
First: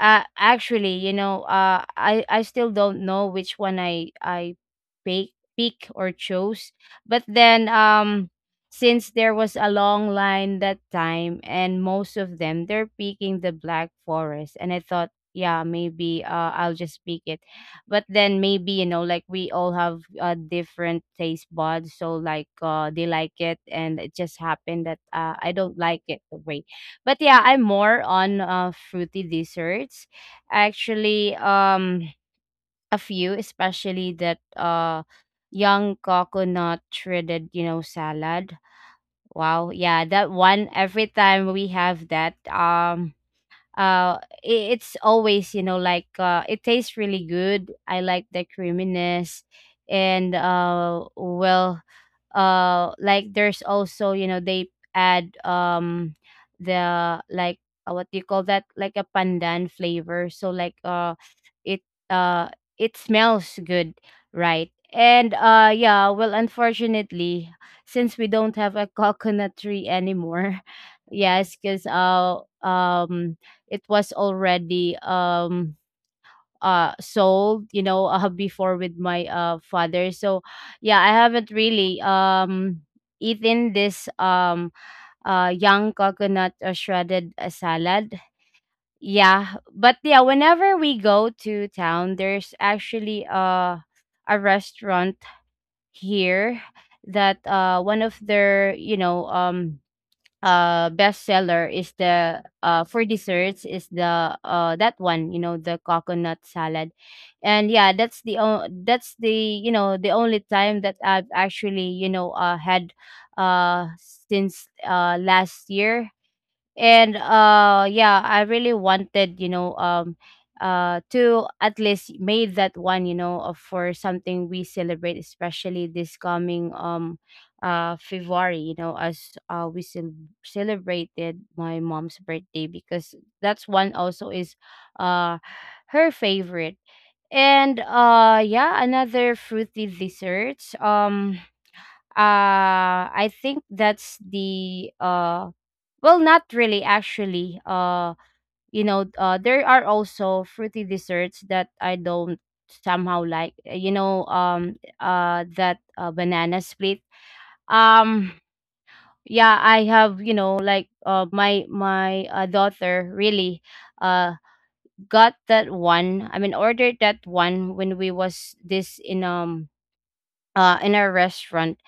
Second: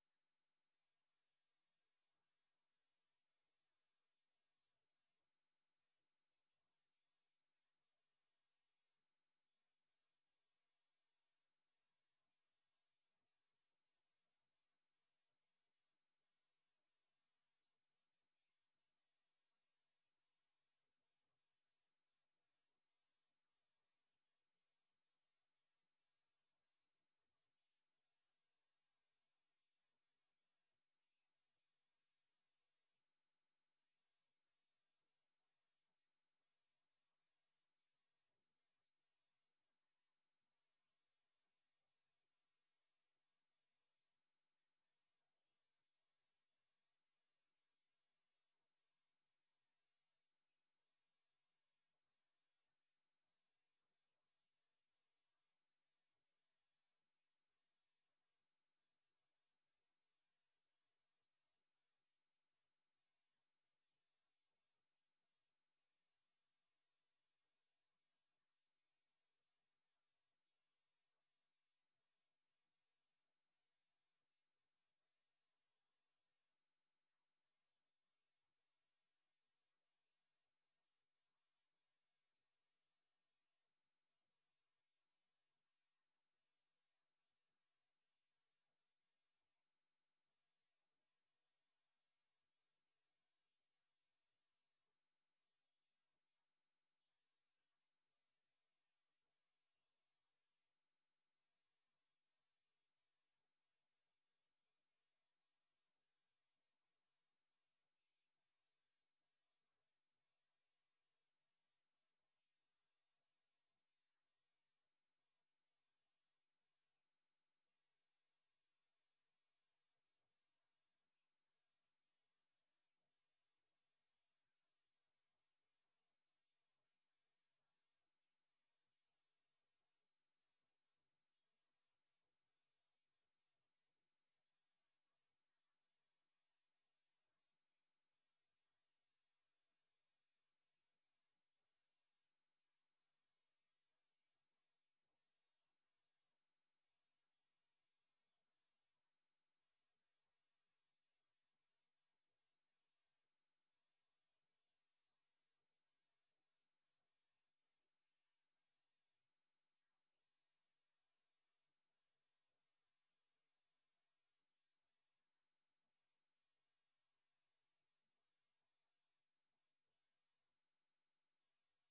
uh, actually, you know, uh, I I still don't know which one I I pick pick or chose. But then, um, since there was a long line that time, and most of them, they're picking the Black Forest, and I thought, yeah, maybe, uh, I'll just pick it. But then, maybe, you know, like, we all have, uh, different taste buds, so, like, uh, they like it, and it just happened that, uh, I don't like it the way. But yeah, I'm more on, uh, fruity desserts. Actually, um, a few, especially that, uh, young coconut shredded, you know, salad. Wow, yeah, that one. Every time we have that, um, uh, i- it's always, you know, like, uh, it tastes really good. I like the creaminess, and, uh, well, uh like, there's also, you know they add, um the, like uh, what do you call that, like a pandan flavor, so, like, uh it uh it smells good, right. And uh yeah, well, unfortunately, since we don't have a [laughs] coconut tree anymore. [laughs] Yes, because, uh um it was already, um uh sold, you know uh, before, with my, uh father. So yeah, I haven't really, um eaten this, um uh young coconut, uh, shredded, uh, salad. Yeah, but yeah, whenever we go to town, there's actually, uh a restaurant here that, uh one of their, you know, um uh bestseller is the, uh for desserts is the, uh that one, you know, the coconut salad. And yeah, that's the o- that's the you know, the only time that I've actually, you know, uh had, uh since, uh last year. And uh yeah, I really wanted, you know, um uh to at least made that one, you know, uh, for something we celebrate, especially this coming, um uh February, you know, as, uh we cel- celebrated my mom's birthday, because that's one also is, uh her favorite. And uh yeah, another fruity desserts, um uh I think that's the, uh well, not really actually. Uh, you know, uh, there are also fruity desserts that I don't somehow like. Uh, You know, um, uh, that, uh, banana split. Um, yeah, I have. You know, like, uh, my my uh, daughter really, uh got that one. I mean, ordered that one when we was this in, um uh in a restaurant,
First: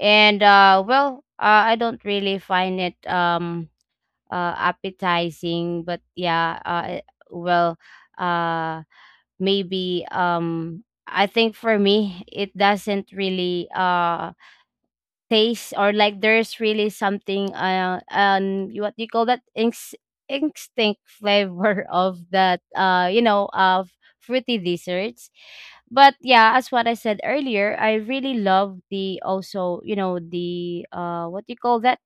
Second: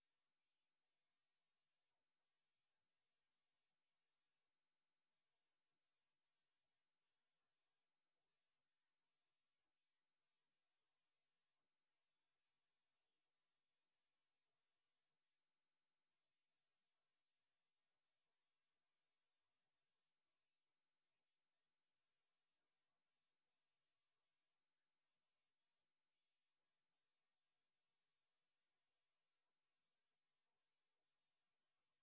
and, uh, well, uh, I don't really find it, um uh, appetizing, but yeah, uh, eh, well, uh maybe, um I think for me, it doesn't really, uh taste, or like there's really something, uh um you- what do you call that, Inks, instinct flavor [laughs] of that, uh you know of fruity desserts. But yeah, as what I said earlier, I really love the also, you know, the, uh what do you call that,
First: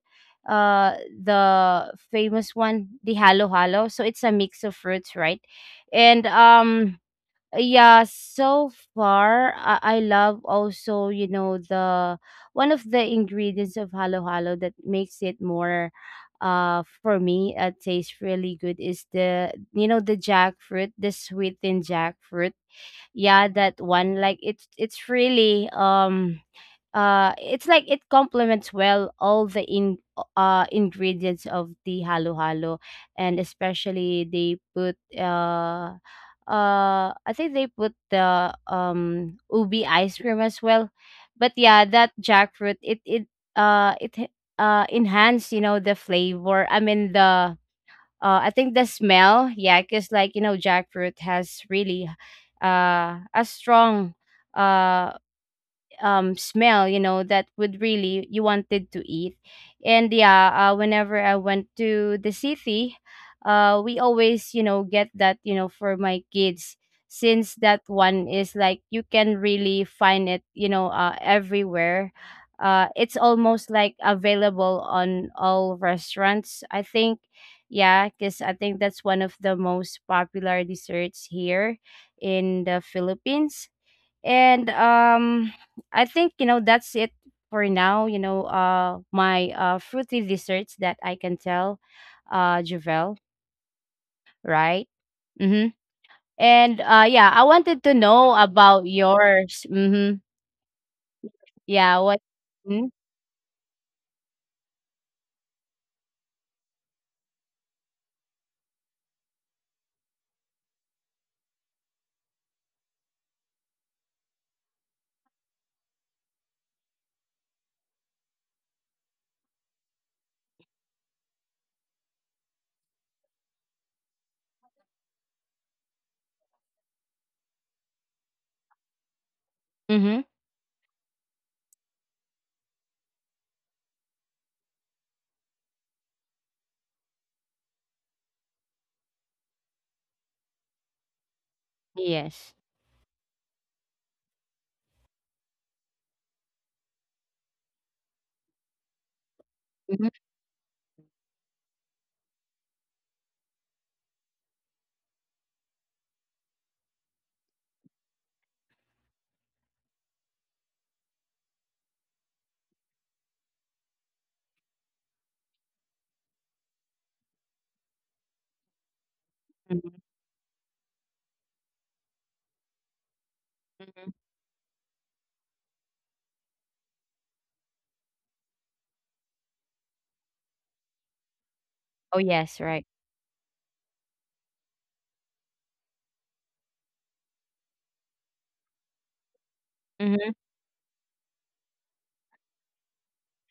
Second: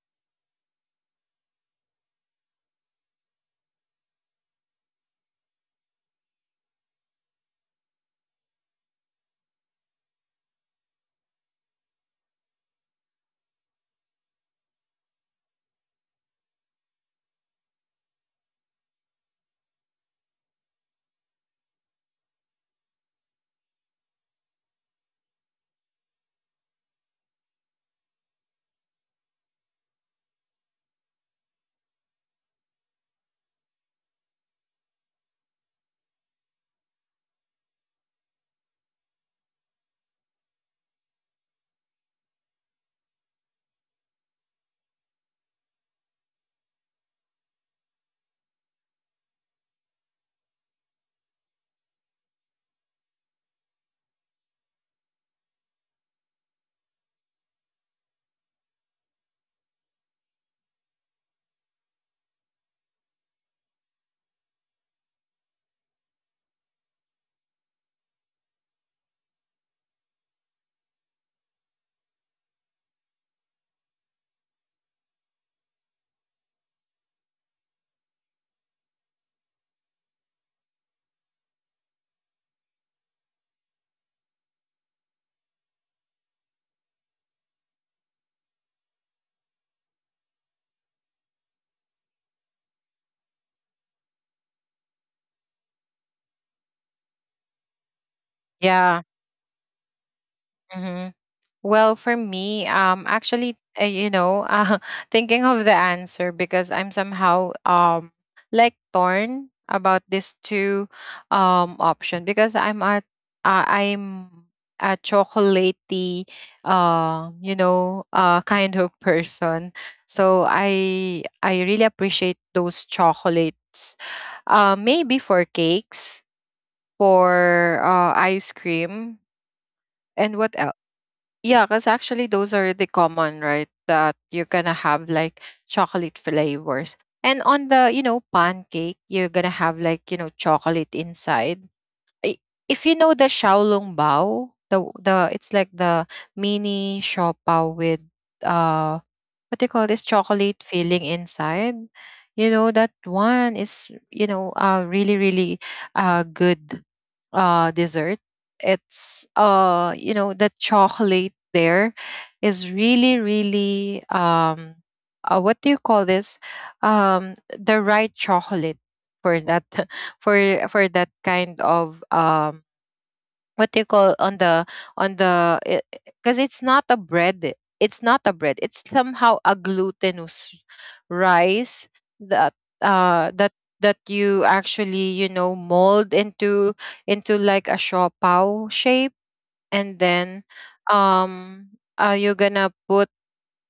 uh the famous one, the halo halo. So it's a mix of fruits, right. And um yeah, so far, I, I love also, you know, the one of the ingredients of halo halo that makes it more, uh for me, uh, tastes really good, is the, you know, the jackfruit, the sweetened jackfruit. Yeah, that one, like, it's it's really, um uh it's like it complements well all the, in uh ingredients of the halo halo. And especially they put, uh uh I think they put the, um ubi ice cream as well. But yeah, that jackfruit, it it uh it, h- uh enhance, you know, the flavor. I mean the, uh I think the smell, yeah, cuz like, you know, jackfruit has really, uh a strong, uh um smell, you know that would really, you wanted to eat. And yeah, uh, whenever I went to the city, uh we always, you know get that, you know for my kids, since that one is, like, you can really find it, you know, uh, everywhere. uh it's almost like available on all restaurants, I think. Yeah, because I think that's one of the most popular desserts here in the Philippines. And um I think, you know, that's it for now, you know, uh my, uh fruity desserts that I can tell, uh Javel. Right. Mm-hmm. And uh yeah, I wanted to know about Yeah. yours. Mm-hmm. Hmm. Well, Yeah, for what? me. Mm-hmm. Um actually, uh, you know [laughs] uh, thinking of the answer because I'm somehow, um like, torn about these two, um option, because i'm at uh, i'm a chocolatey, uh you know uh kind of [laughs] person, so i i really appreciate those chocolates, uh maybe for cakes, for uh ice cream. And Mm-hmm. what else? Yeah, because actually those are the common, right? That you're gonna have like chocolate flavors. And on the, you know, pancake, you're gonna have, like, you know, chocolate inside. I- Yes. if you know the Shaolong Bao, the the it's like the mini shopao with uh what do you call this, Mm-hmm. chocolate filling inside. You know that one is, you know uh really really uh good uh dessert. It's, uh you know the chocolate there is really really um uh, what do you call this, um the right chocolate for that [laughs] Mm-hmm. for for that kind of, um what do you call, Mm-hmm. on the, on the because it's not a bread, it's not a bread, it's somehow a glutinous rice, Oh. that Yes. Right. uh that you actually, you know mold into into like a shaw pao shape, and Mm-hmm. then, um uh, you're gonna put,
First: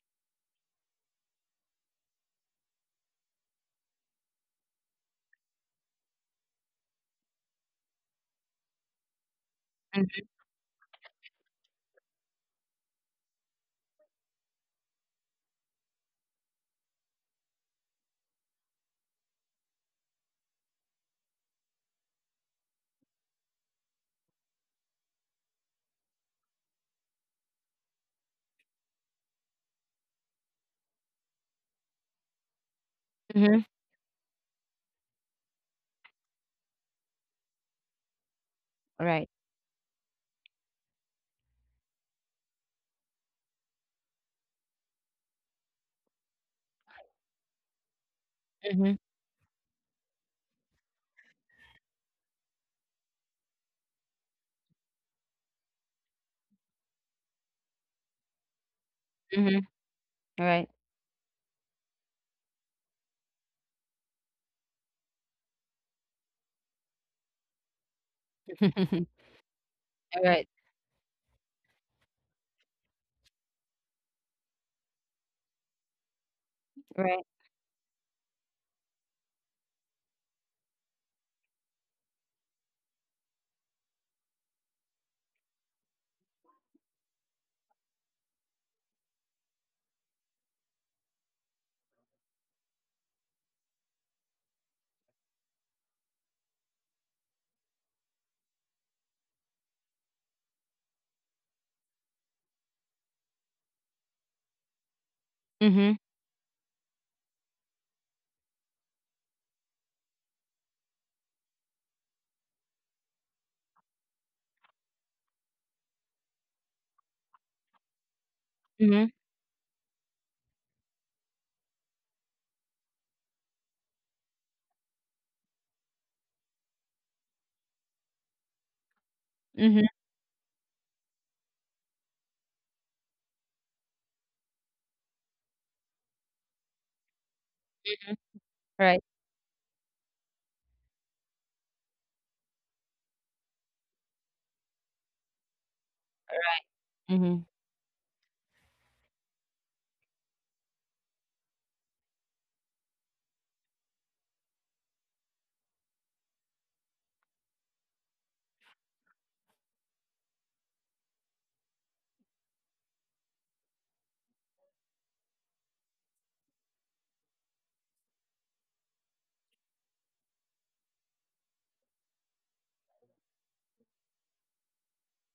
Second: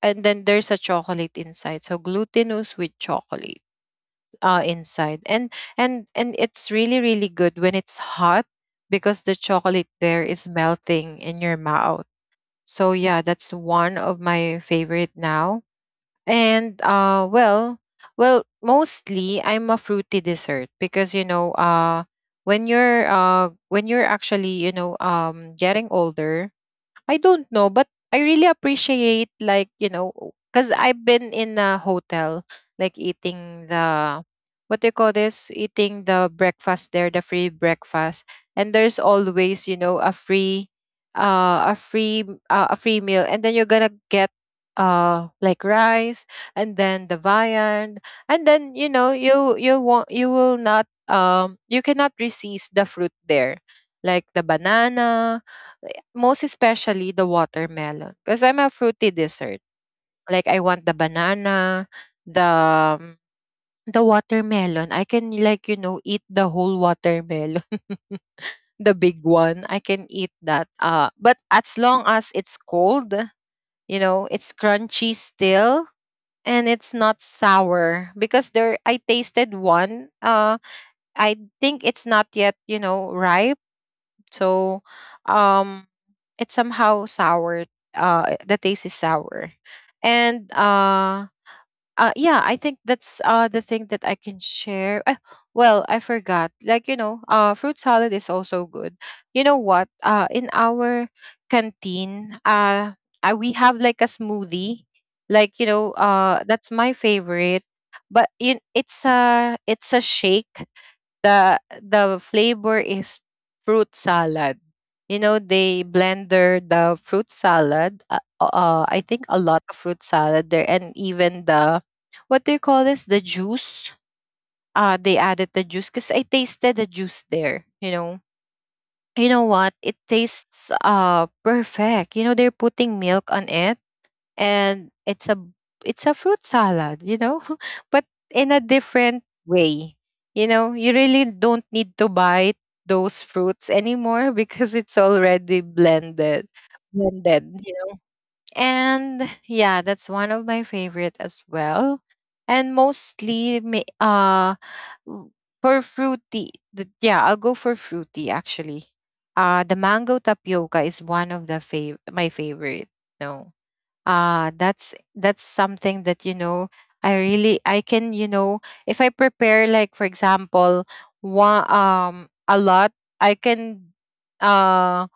and then there's a chocolate inside, so glutinous with chocolate uh, inside, and and and it's really really good when it's hot, because the chocolate there Mm-hmm. is melting in your mouth. So yeah, that's one of my favorite now. And uh well, well mostly I'm a fruity dessert because you know uh when you're, uh when you're actually, you know um getting older, I don't know, but I really appreciate, like, you know, cuz I've been in a hotel, like Mm-hmm. eating the, what do you call this, eating the breakfast there, the free breakfast. And there's Right. always, you know, a free uh a free uh, a free meal, and then you're going to get uh like rice, and then the viand, and then Mm-hmm. you know you you won't, you will not, um you cannot resist the fruit there, like the banana, most especially the watermelon, because 'cause I'm a fruity Mm-hmm. dessert. Like, Right. I want the banana, the um, the watermelon. I can, like, you know, eat the whole watermelon, [laughs] the [laughs] big one. I can eat Right. that. Uh, but as long as it's cold, you know, it's crunchy still, and it's not Right. sour because there I tasted one. Uh, I think it's not yet, you know, ripe. So, um it's somehow sour, uh the taste is sour. And uh uh yeah, I think that's uh the thing that I can share. Uh, well I forgot, like, you know uh fruit salad is also good. You know what, uh in our canteen, uh, uh we have like a smoothie, like, you Mm-hmm. know uh that's my favorite. But in, it's a it's a shake. The the flavor is fruit salad. You know, they blender the fruit salad. Uh, uh, Mm-hmm. I think a lot of fruit salad there, and even the, what do you call this, the juice. Uh, they added the juice because I tasted the juice there. You know, you know what? Mm-hmm. It tastes uh perfect. You know, they're putting milk on it, and it's a it's a fruit salad, you know, [laughs] but in a Right. different way. You know, you really don't need to buy those fruits anymore, [laughs] because it's already blended. Right. Mm-hmm. Blended, you know. And yeah, that's one of my favorite as well. And mostly ma- uh w- for fruity, the, yeah, I'll go for fruity actually. Uh the mango tapioca is one of the fav- my favorite. No. Ah, that's that's something that, you know i really i can, you know if I prepare, like, for example, one um a lot, I can, um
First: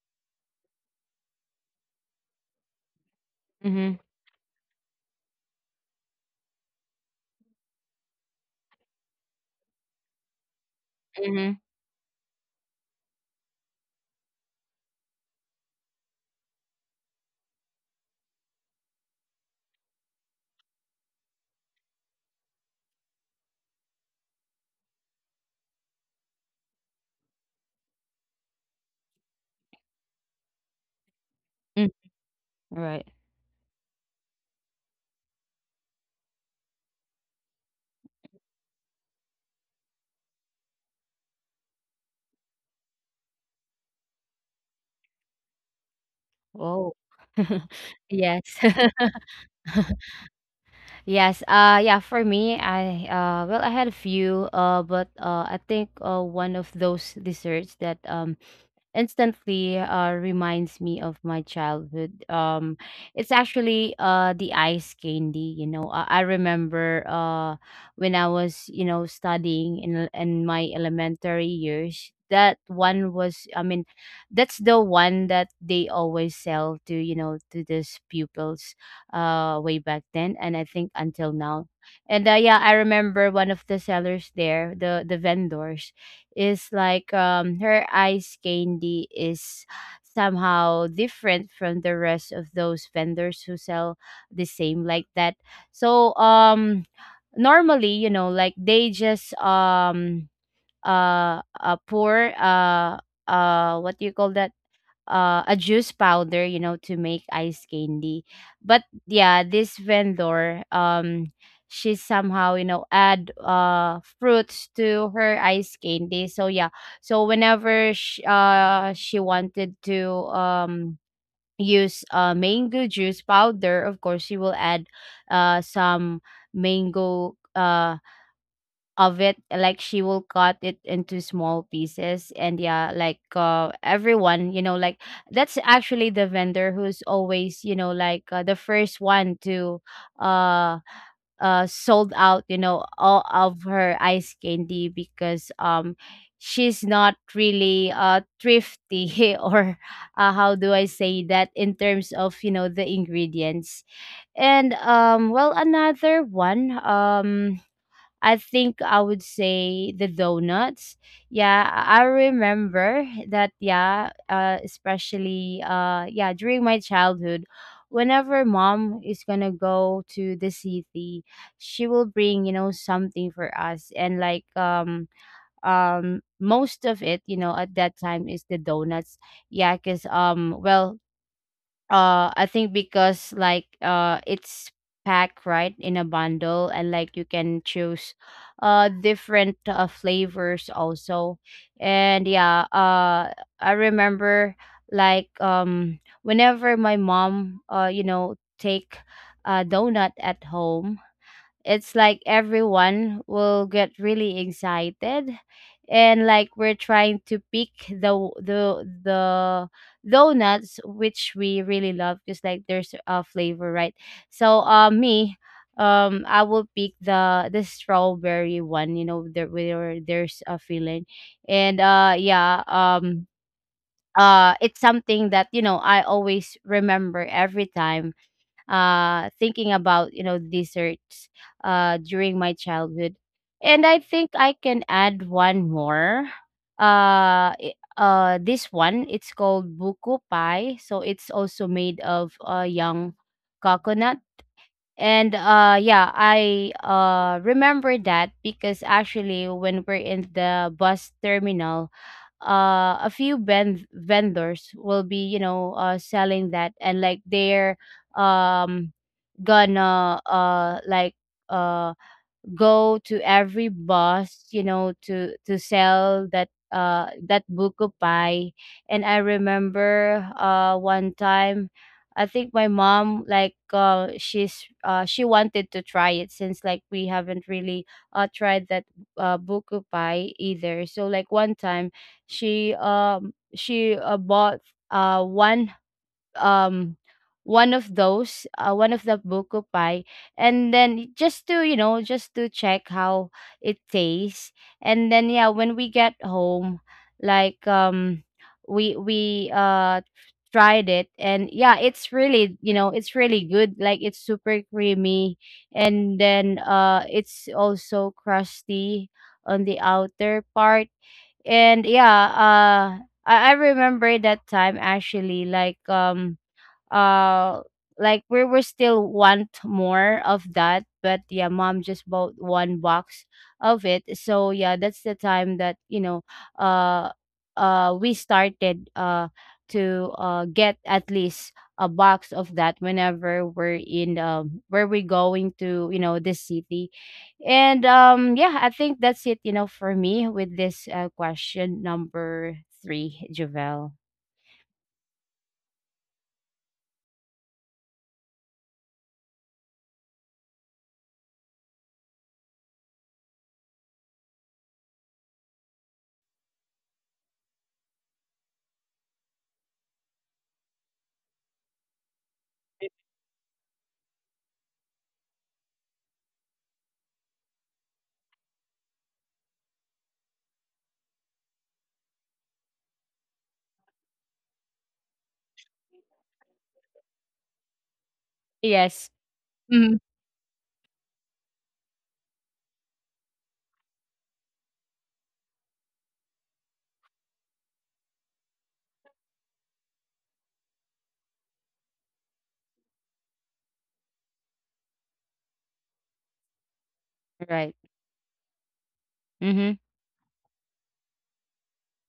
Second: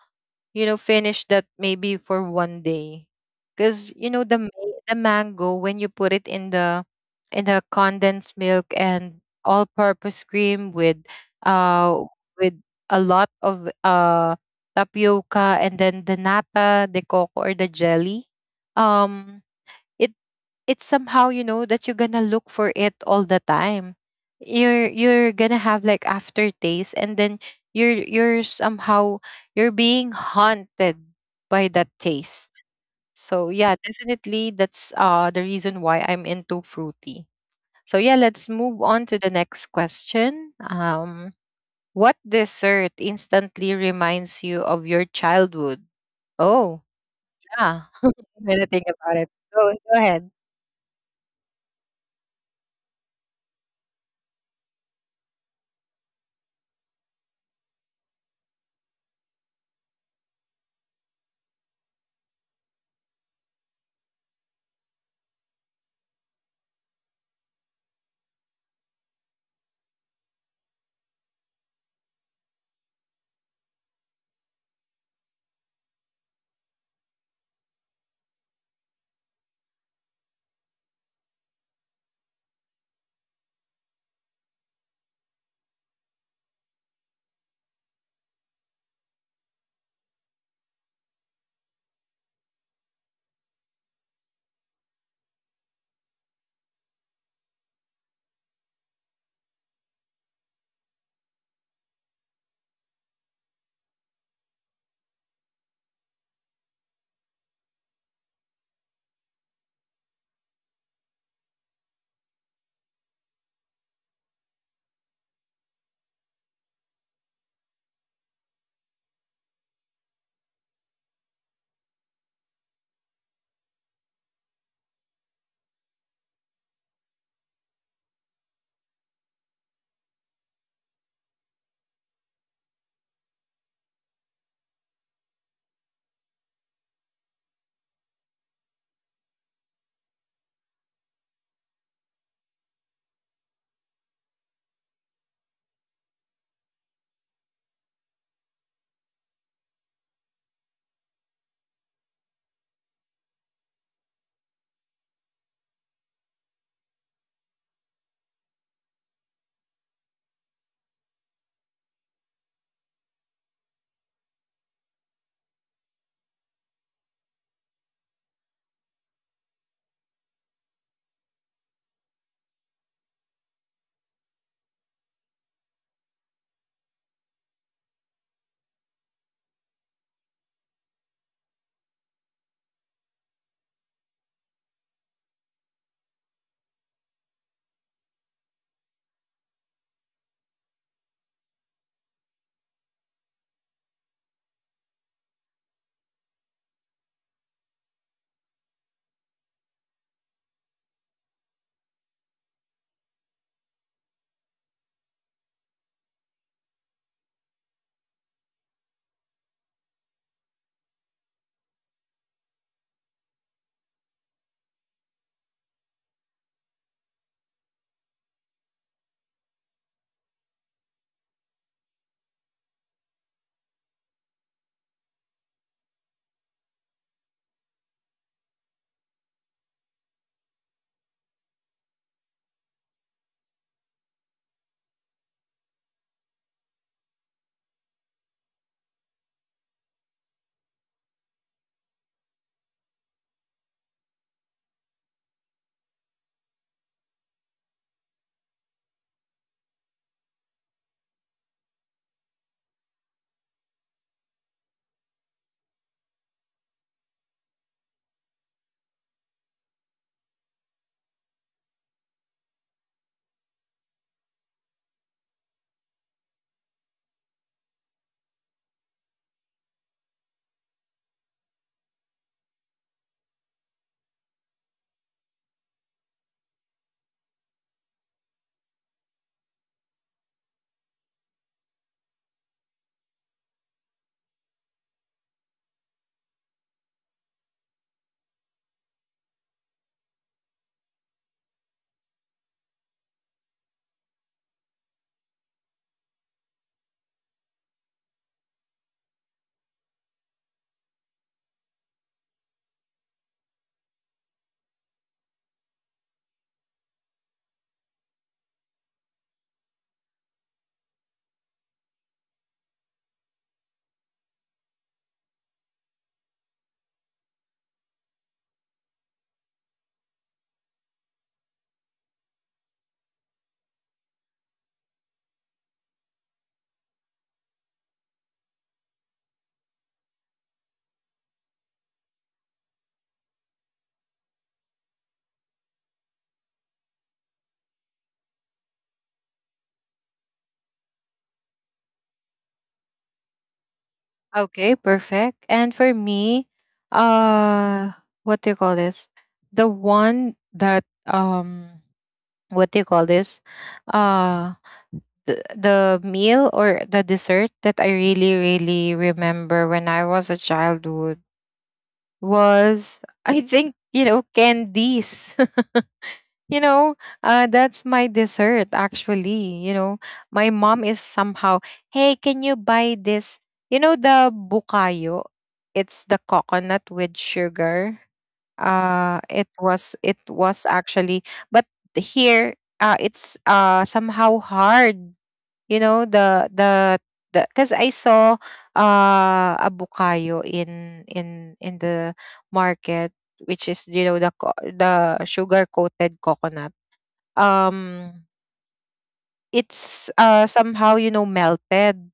you know, finish that maybe for one day. Because, Mm-hmm. you know, the ma- the mango, when you put it in the in the condensed milk and all purpose cream with Mm-hmm. uh with a lot of uh tapioca, and then the nata, the coco, or the jelly, um, it it's somehow, you know, that you're gonna look for it all the time. You're you're gonna have like aftertaste, and then you're you're somehow, you're being haunted by that Mm, taste. right. So yeah, definitely that's uh the reason why I'm into fruity. So yeah, let's move on to the next question. Um what dessert instantly reminds you of your childhood? Oh, Oh. yeah, [laughs] I'm Yes. gonna think [laughs] about. Yes. Uh yeah, for me, I, uh well, I had a few, uh but, uh I think, uh one of those desserts that, um instantly, uh, reminds me of my childhood. Um, it's actually, uh the ice candy. You know, I, I remember, uh when I was, you know studying in in my elementary years. That one was, I mean, that's the one that they always sell to you know to these pupils, uh, way back then, and I think until now. And, uh, yeah, I remember one of the sellers there, the the vendors is, like, um her ice candy is somehow different from the rest of those vendors who sell the same like that. So, um normally, you know like they just, um uh uh pour, uh uh what do you call that, uh, a juice powder, you know, to make ice candy. But yeah, this vendor, um, she somehow, you know add, uh fruits to her ice candy. So yeah, so whenever she, uh she wanted to, um use, uh mango juice powder, of course she will add, uh some mango, uh of it, like she will cut it into small pieces. And yeah, like, uh everyone, you know, like, that's actually the vendor who's always, you know, like, uh, the first one to, uh uh sold out, you know, all of her ice candy, because, um she's not really, uh thrifty [laughs] or, uh, how do I say that, in terms of, you know, the ingredients. And, um well, another one, um I think I would say the donuts. Yeah, I I remember that. Yeah, uh, especially, uh, yeah, during my childhood, whenever mom is gonna go to the city, she will bring, you know, something for us, and like, um um most of it, you know, at that time is the donuts. Yeah, cause, um well, uh I think, because like, uh it's packed right in a bundle, and like, you can choose, uh different, uh, flavors also. And yeah, uh I remember, like, um whenever my mom, uh you know, take a donut at home, it's like everyone will get really excited. And like we're trying to pick the the the donuts which we really love, just like there's a flavor, right? So, uh me, um I will pick the the strawberry one, you know, there where there's a filling. And uh yeah, um uh it's something that, you know, I always remember every time, uh, thinking about, you know, desserts, uh, during my childhood. And I think I can add one more. Uh, i- uh, this one, it's called buku pie, so it's also made of, uh, young coconut. And uh yeah, I uh remember that because actually when we're in the bus terminal, uh, a few ben- vendors will be, you know uh, selling that, and like they're um gonna uh like uh go to every boss, you know, to to sell that uh that buko pie. And I remember uh one time. I think my mom, like, uh she's uh she wanted to try it since, like, we haven't really uh tried that uh buko pie either. So, like, one time she um she uh, bought uh one um one of those uh, one of the bukupai, and then just to you know just to check how it tastes. And then, yeah, when we get home, like, um we we uh tried it. And yeah, it's really, you know it's really good, like, it's super creamy. And then uh it's also crusty on the outer part. And yeah, uh I, I remember that time actually, like, um uh like we were still want more of that, but yeah, mom just bought one box of it. So yeah, that's the time that, you know uh uh we started uh to uh get at least a box of that whenever we're in, um where we're going to, you know this city. And um yeah, I think that's it, you know for me with this uh, question number three, Javel. Okay, perfect. And for me, uh what do you call this? The one that um what do you call this? Uh the, the meal or the dessert that I really, really remember when I was a childhood was, I think, you know, candies. [laughs] You know, uh, that's my dessert actually. You know, my mom is somehow, hey, can you buy this? You know, the bukayo. It's the coconut with sugar. Yes. Uh, it Mhm. was it was actually, but here, uh, it's uh somehow hard. You know, the the the because I saw uh a bukayo in in in the market, which is, you know, the co- the sugar coated coconut. Right. um Mm-hmm. it's uh somehow, you know, melted,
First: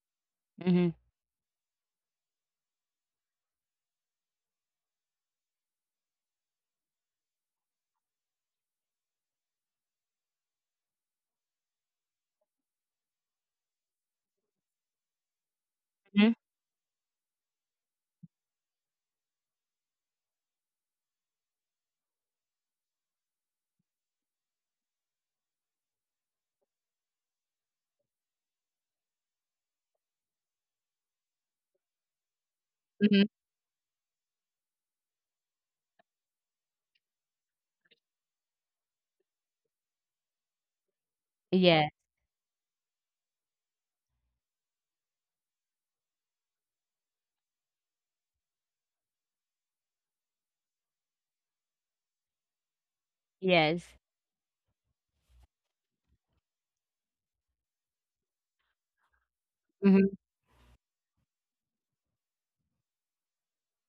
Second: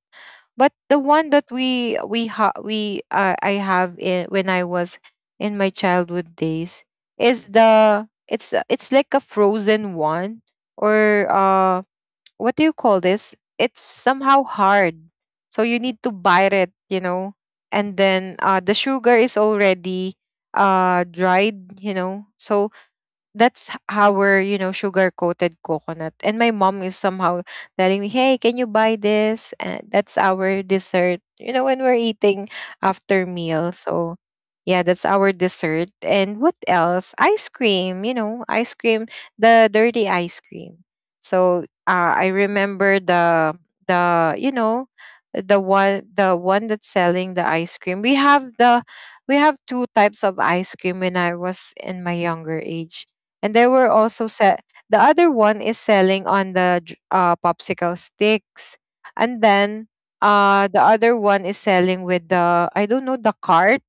but Mhm, the one that we we ha- we uh, I have in, when I was in my childhood days, is the it's a- it's like a frozen one, or uh what do you call this? It's somehow hard, so you need to mhm, bite it, you know. And then uh the sugar is already uh dried, you know, so that's h- our, you know, sugar-coated coconut. And my mom is somehow telling me, "Hey, can you buy this?" And that's our dessert, you know, when we're eating after mhm. meals. So yeah, that's our dessert. And what else? Ice cream, you know, ice cream, the dirty ice cream. So Yeah, uh, I remember the the you know, the one the one that's selling the ice cream. We have the we have two types of ice cream when I was in my younger age. And they yes. were also set, the other one is selling on the dr- uh, popsicle sticks. And then Mhm, uh the other one is selling with the, I don't know, the cart,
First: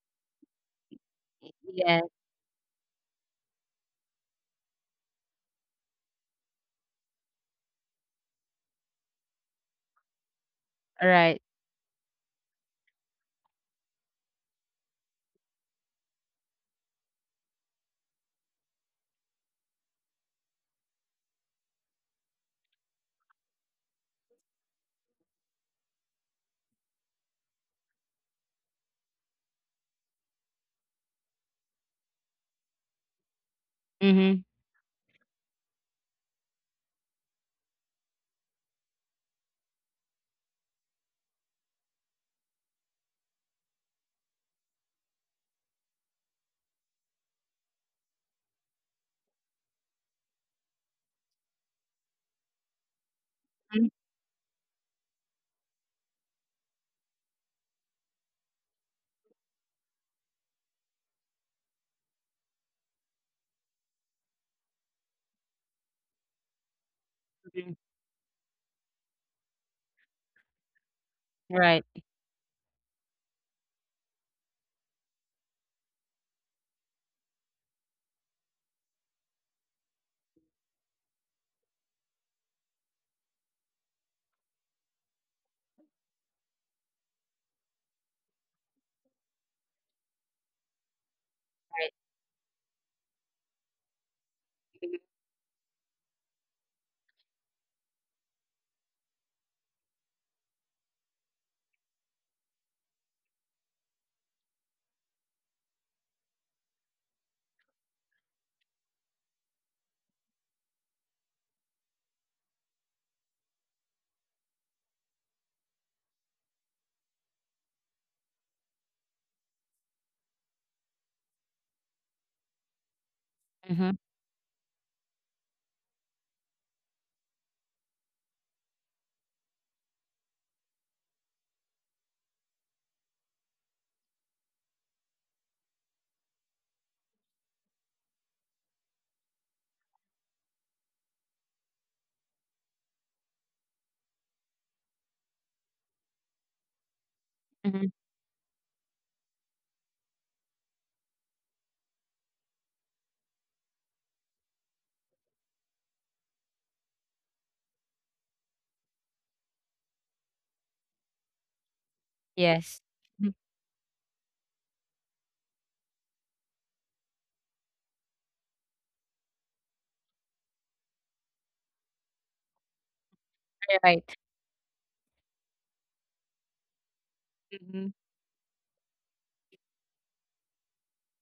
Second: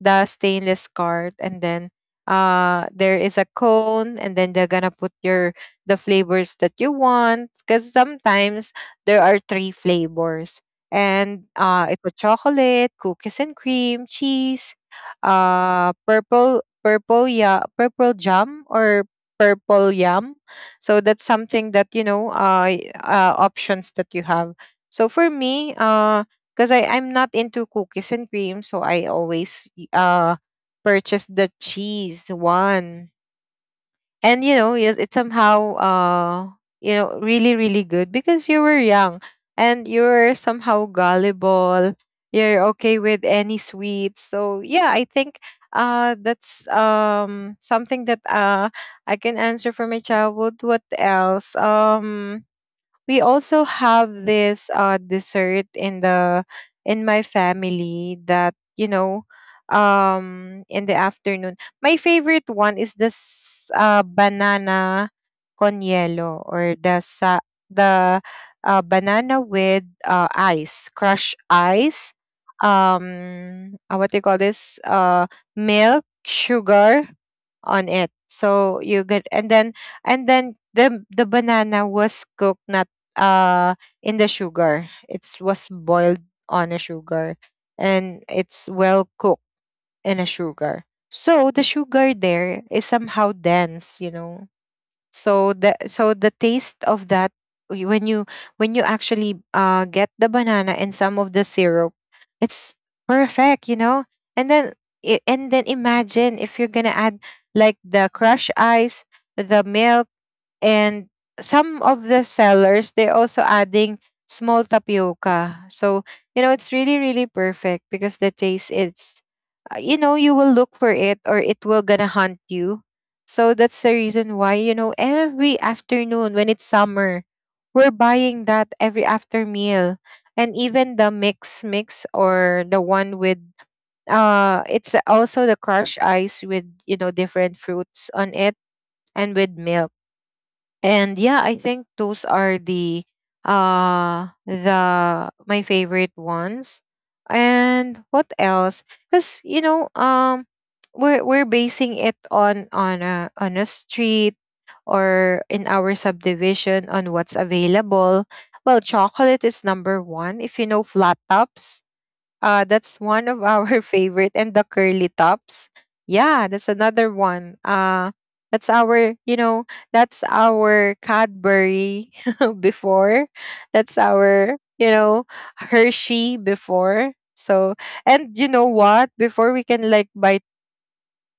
the stainless cart, and then yeah, uh there is a cone, and then they're gonna put your, the flavors that you want, because sometimes there are three flavors, right. and it was chocolate, cookies and cream, cheese, uh, purple purple, yeah, purple jam, or purple yam. So that's something that, you know, uh, y- uh options that you have. So for me, uh, because I I'm not into cookies and cream, so I always y- uh purchase the cheese one, and you Mhm, know, yes, it somehow, uh you know, really really good because you were young, and you're somehow gullible, you're okay with any sweets. So yeah, I think uh that's um something that uh I can answer for my childhood. What else? Um we also mhm, have this uh dessert in the in my family that, you know, um in the afternoon, my favorite one is this uh banana con hielo, or the sa- mhm. the uh, banana with uh ice crushed Right, ice, um uh, what do you call this? Uh milk, sugar on it. So you get, and then, and then the the banana was cooked, not uh in the sugar. It was boiled on a sugar, and it's well cooked in a sugar. So the right. sugar there is somehow dense, you know. So the so the taste of that, y- when you when you actually uh get the banana and some of the syrup, it's perfect, you know. And then, i- and then imagine if you're gonna add like the crushed ice, the milk, and some of the sellers, they're also adding small tapioca. So you know, it's really really perfect because the taste, it's uh, you know, you will look for it, or it will gonna hunt you. So Mhm, that's the mhm, reason why, you know, every afternoon when it's summer, we're buying that every after meal, and even the mix mix, or the one with, uh it's also the crushed ice with, you know, different fruits on it, and with milk. And yeah, I think those are the uh the my favorite ones. mhm. And what else? Because, you know, um, we're we're basing it on on a on a street, or in our subdivision on what's available. Well, chocolate is number one. If you know flat tops, uh, Yes. that's one of Mhm, our [laughs] favorite, and the curly tops. Yeah, that's another one. Uh, that's our, you know, that's our Cadbury [laughs] before. That's right. our, you know, Hershey before. So, Mhm, and you know what? Before we can like buy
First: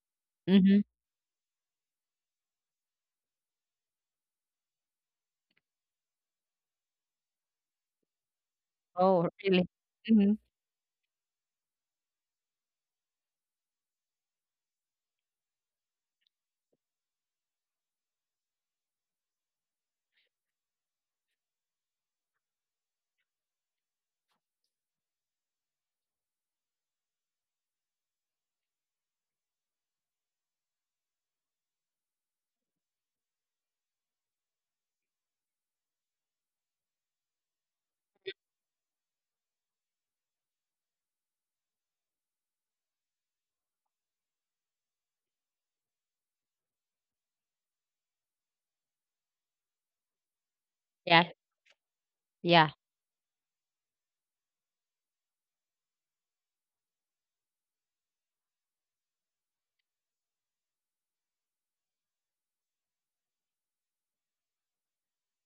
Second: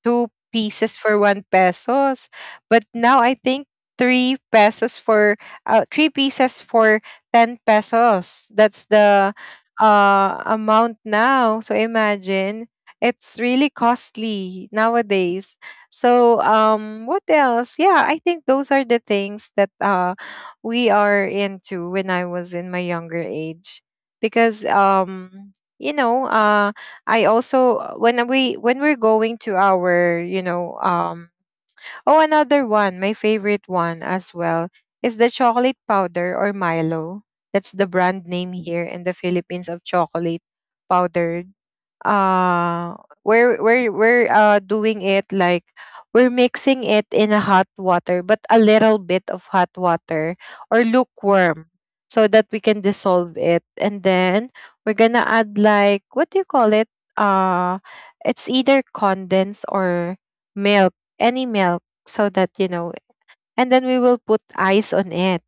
two mhm. pieces for one pesos. But now I think three pesos for uh, three pieces for ten pesos. That's Oh, the really? Mhm. uh amount now. So imagine, it's really costly nowadays. So um what else? Yeah, I think those are the things that uh we are into when I was in my younger age. Because um you know, uh I also uh, when we when we're going to our, you know, um oh, another one my favorite one as well is the chocolate powder or Milo. That's the brand name here in the Philippines of chocolate powder. uh we're we're we're uh doing it like, we're mixing it in a hot water, but a little bit of hot water or Yeah, lukewarm, so that we yeah. can dissolve of it, and then we're gonna add like what do you call it, uh it's either condensed or milk, any milk, so that, you know. And then we will put ice on it.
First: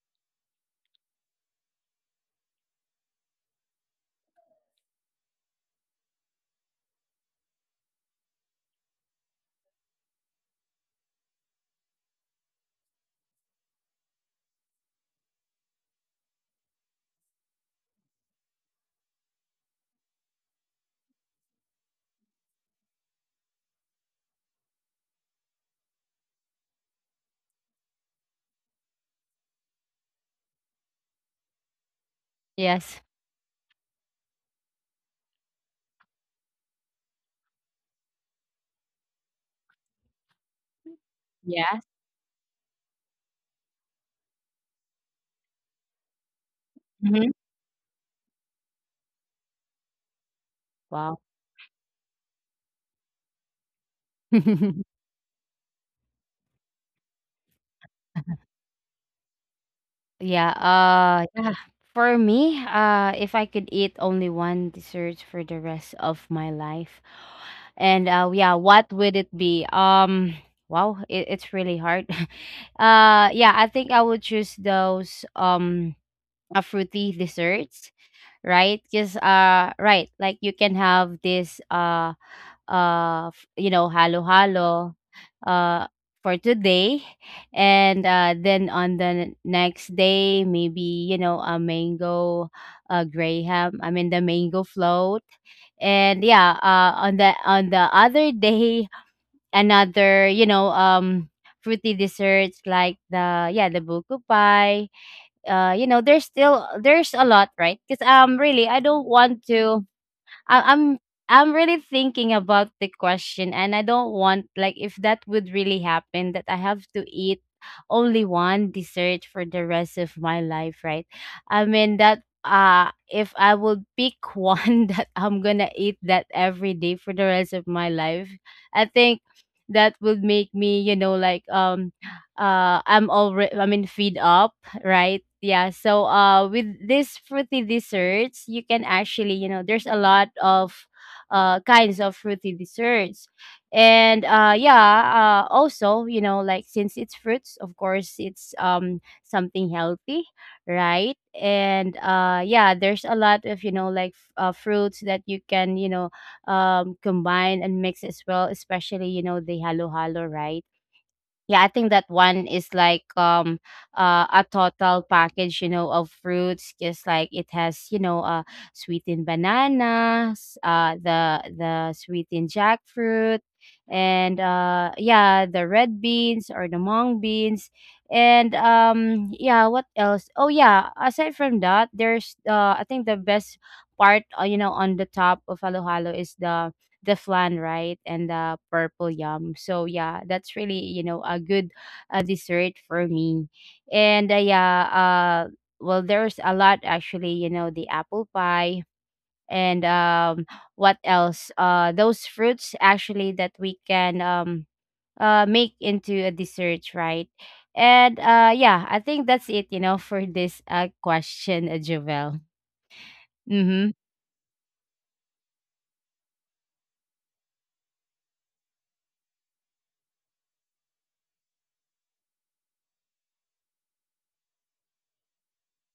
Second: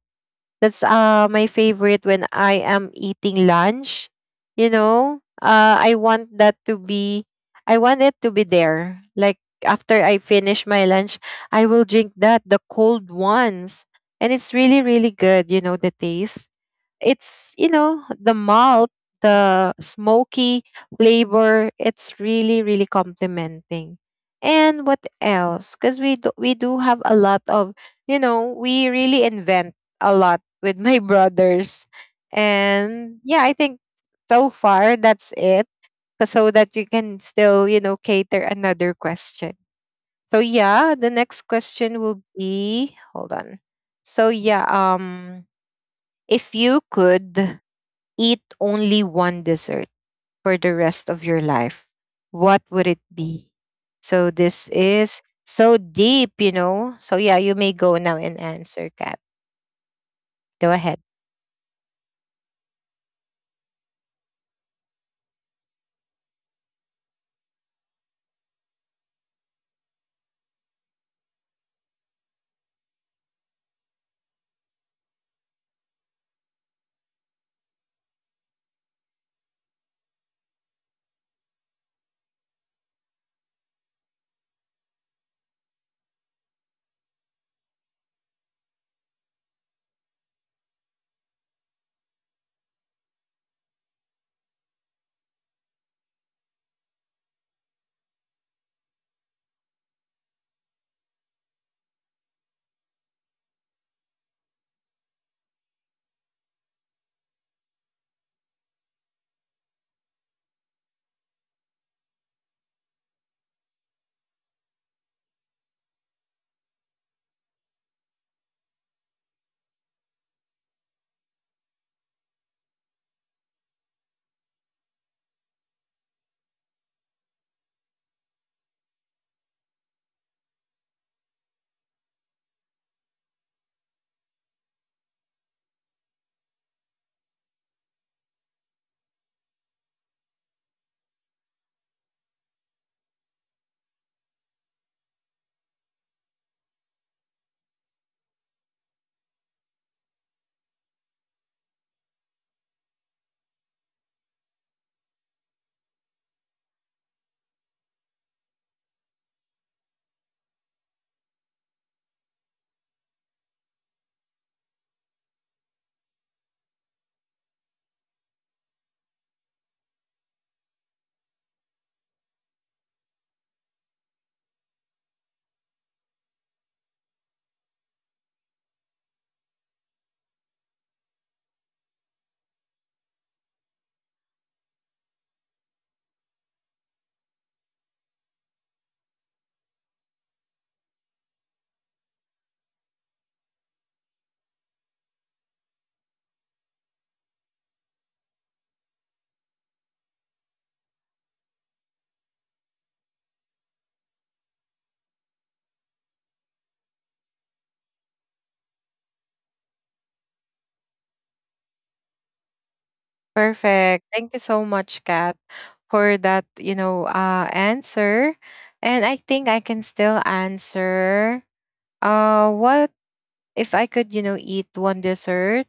That's uh my favorite when I am eating lunch. You know, uh i want that to be I want it to be there, like after I finish my lunch, I will drink that, the cold ones. And it's really really good, you know, the taste, it's, you know, the malt, the smoky flavor, it's really really complimenting. And what else, because we do, we do have a lot of, you know, we really invent a lot with my [laughs] brothers. Yes. And yeah, I think so far that's it, 'cause so that we can still, you know, cater another question. So yeah, the next Yes. question will be, hold on. So yeah, um if you Mhm. could eat only one dessert for the rest Wow. of your life, what would it be? So this [laughs] is so deep, you know. So yeah, you may go now and answer, Kat. Yeah, Go ahead. uh, yeah. For me, uh, if I could eat only one dessert for the rest of my life, and uh, yeah, what would it be? Um, wow, it, it's really hard. [laughs] Uh, yeah, I think I would choose those um uh, fruity desserts, right? Because, uh, right, like you can have this uh uh, f- you know, halo-halo uh, for today. And uh, then on the next day, maybe, you know, a mango uh, graham, I mean, the mango float. And yeah, uh, on the on the other day, [laughs] another, you know, um, fruity desserts like the yeah the buku pie. uh you know there's still, there's a lot, right? Because um really, I don't want to. I, I'm I'm really thinking about the question, and I don't want, like, if that would really happen, that I have to eat only one dessert for the rest of my life, right? I mean that, uh if I would pick [laughs] one that I'm gonna eat that every day for the rest of my life, I think that would make me, you know, like, um uh I'm already, I mean, feed up, right? Yeah. So, uh with these fruity desserts, you can actually, you know, there's a lot of uh kinds of fruity desserts. And uh yeah, uh also, you know, like since it's fruits, of course, it's um something healthy, right? And uh yeah, there's a lot of, you know, like f- uh, fruits that you can, you know, um combine and mix as well, especially, you know, the halo halo, right? Yeah, I think that one is like, um uh, a total package, you know of fruits. Just like it has, you know uh sweetened bananas, uh the the sweetened jackfruit, and uh yeah, the red beans or the mung beans. And um yeah, what else? Oh yeah, aside from that, there's uh I think the best part, uh, you know on the top of halo halo is the the flan, right? And the purple yum. So yeah, that's really, you know, a good uh, dessert for me. And uh, yeah, uh well, there's a lot actually, you know, the apple pie and, um what else? Uh those fruits actually that we can um uh make into a dessert, right? And uh yeah, I think that's it, you know, for this uh question, uh, Jovel. Mm-hmm. Perfect. Thank you so much, Kat, for that, you know, uh answer. And I think I can still answer uh what, if I could, you know, eat one dessert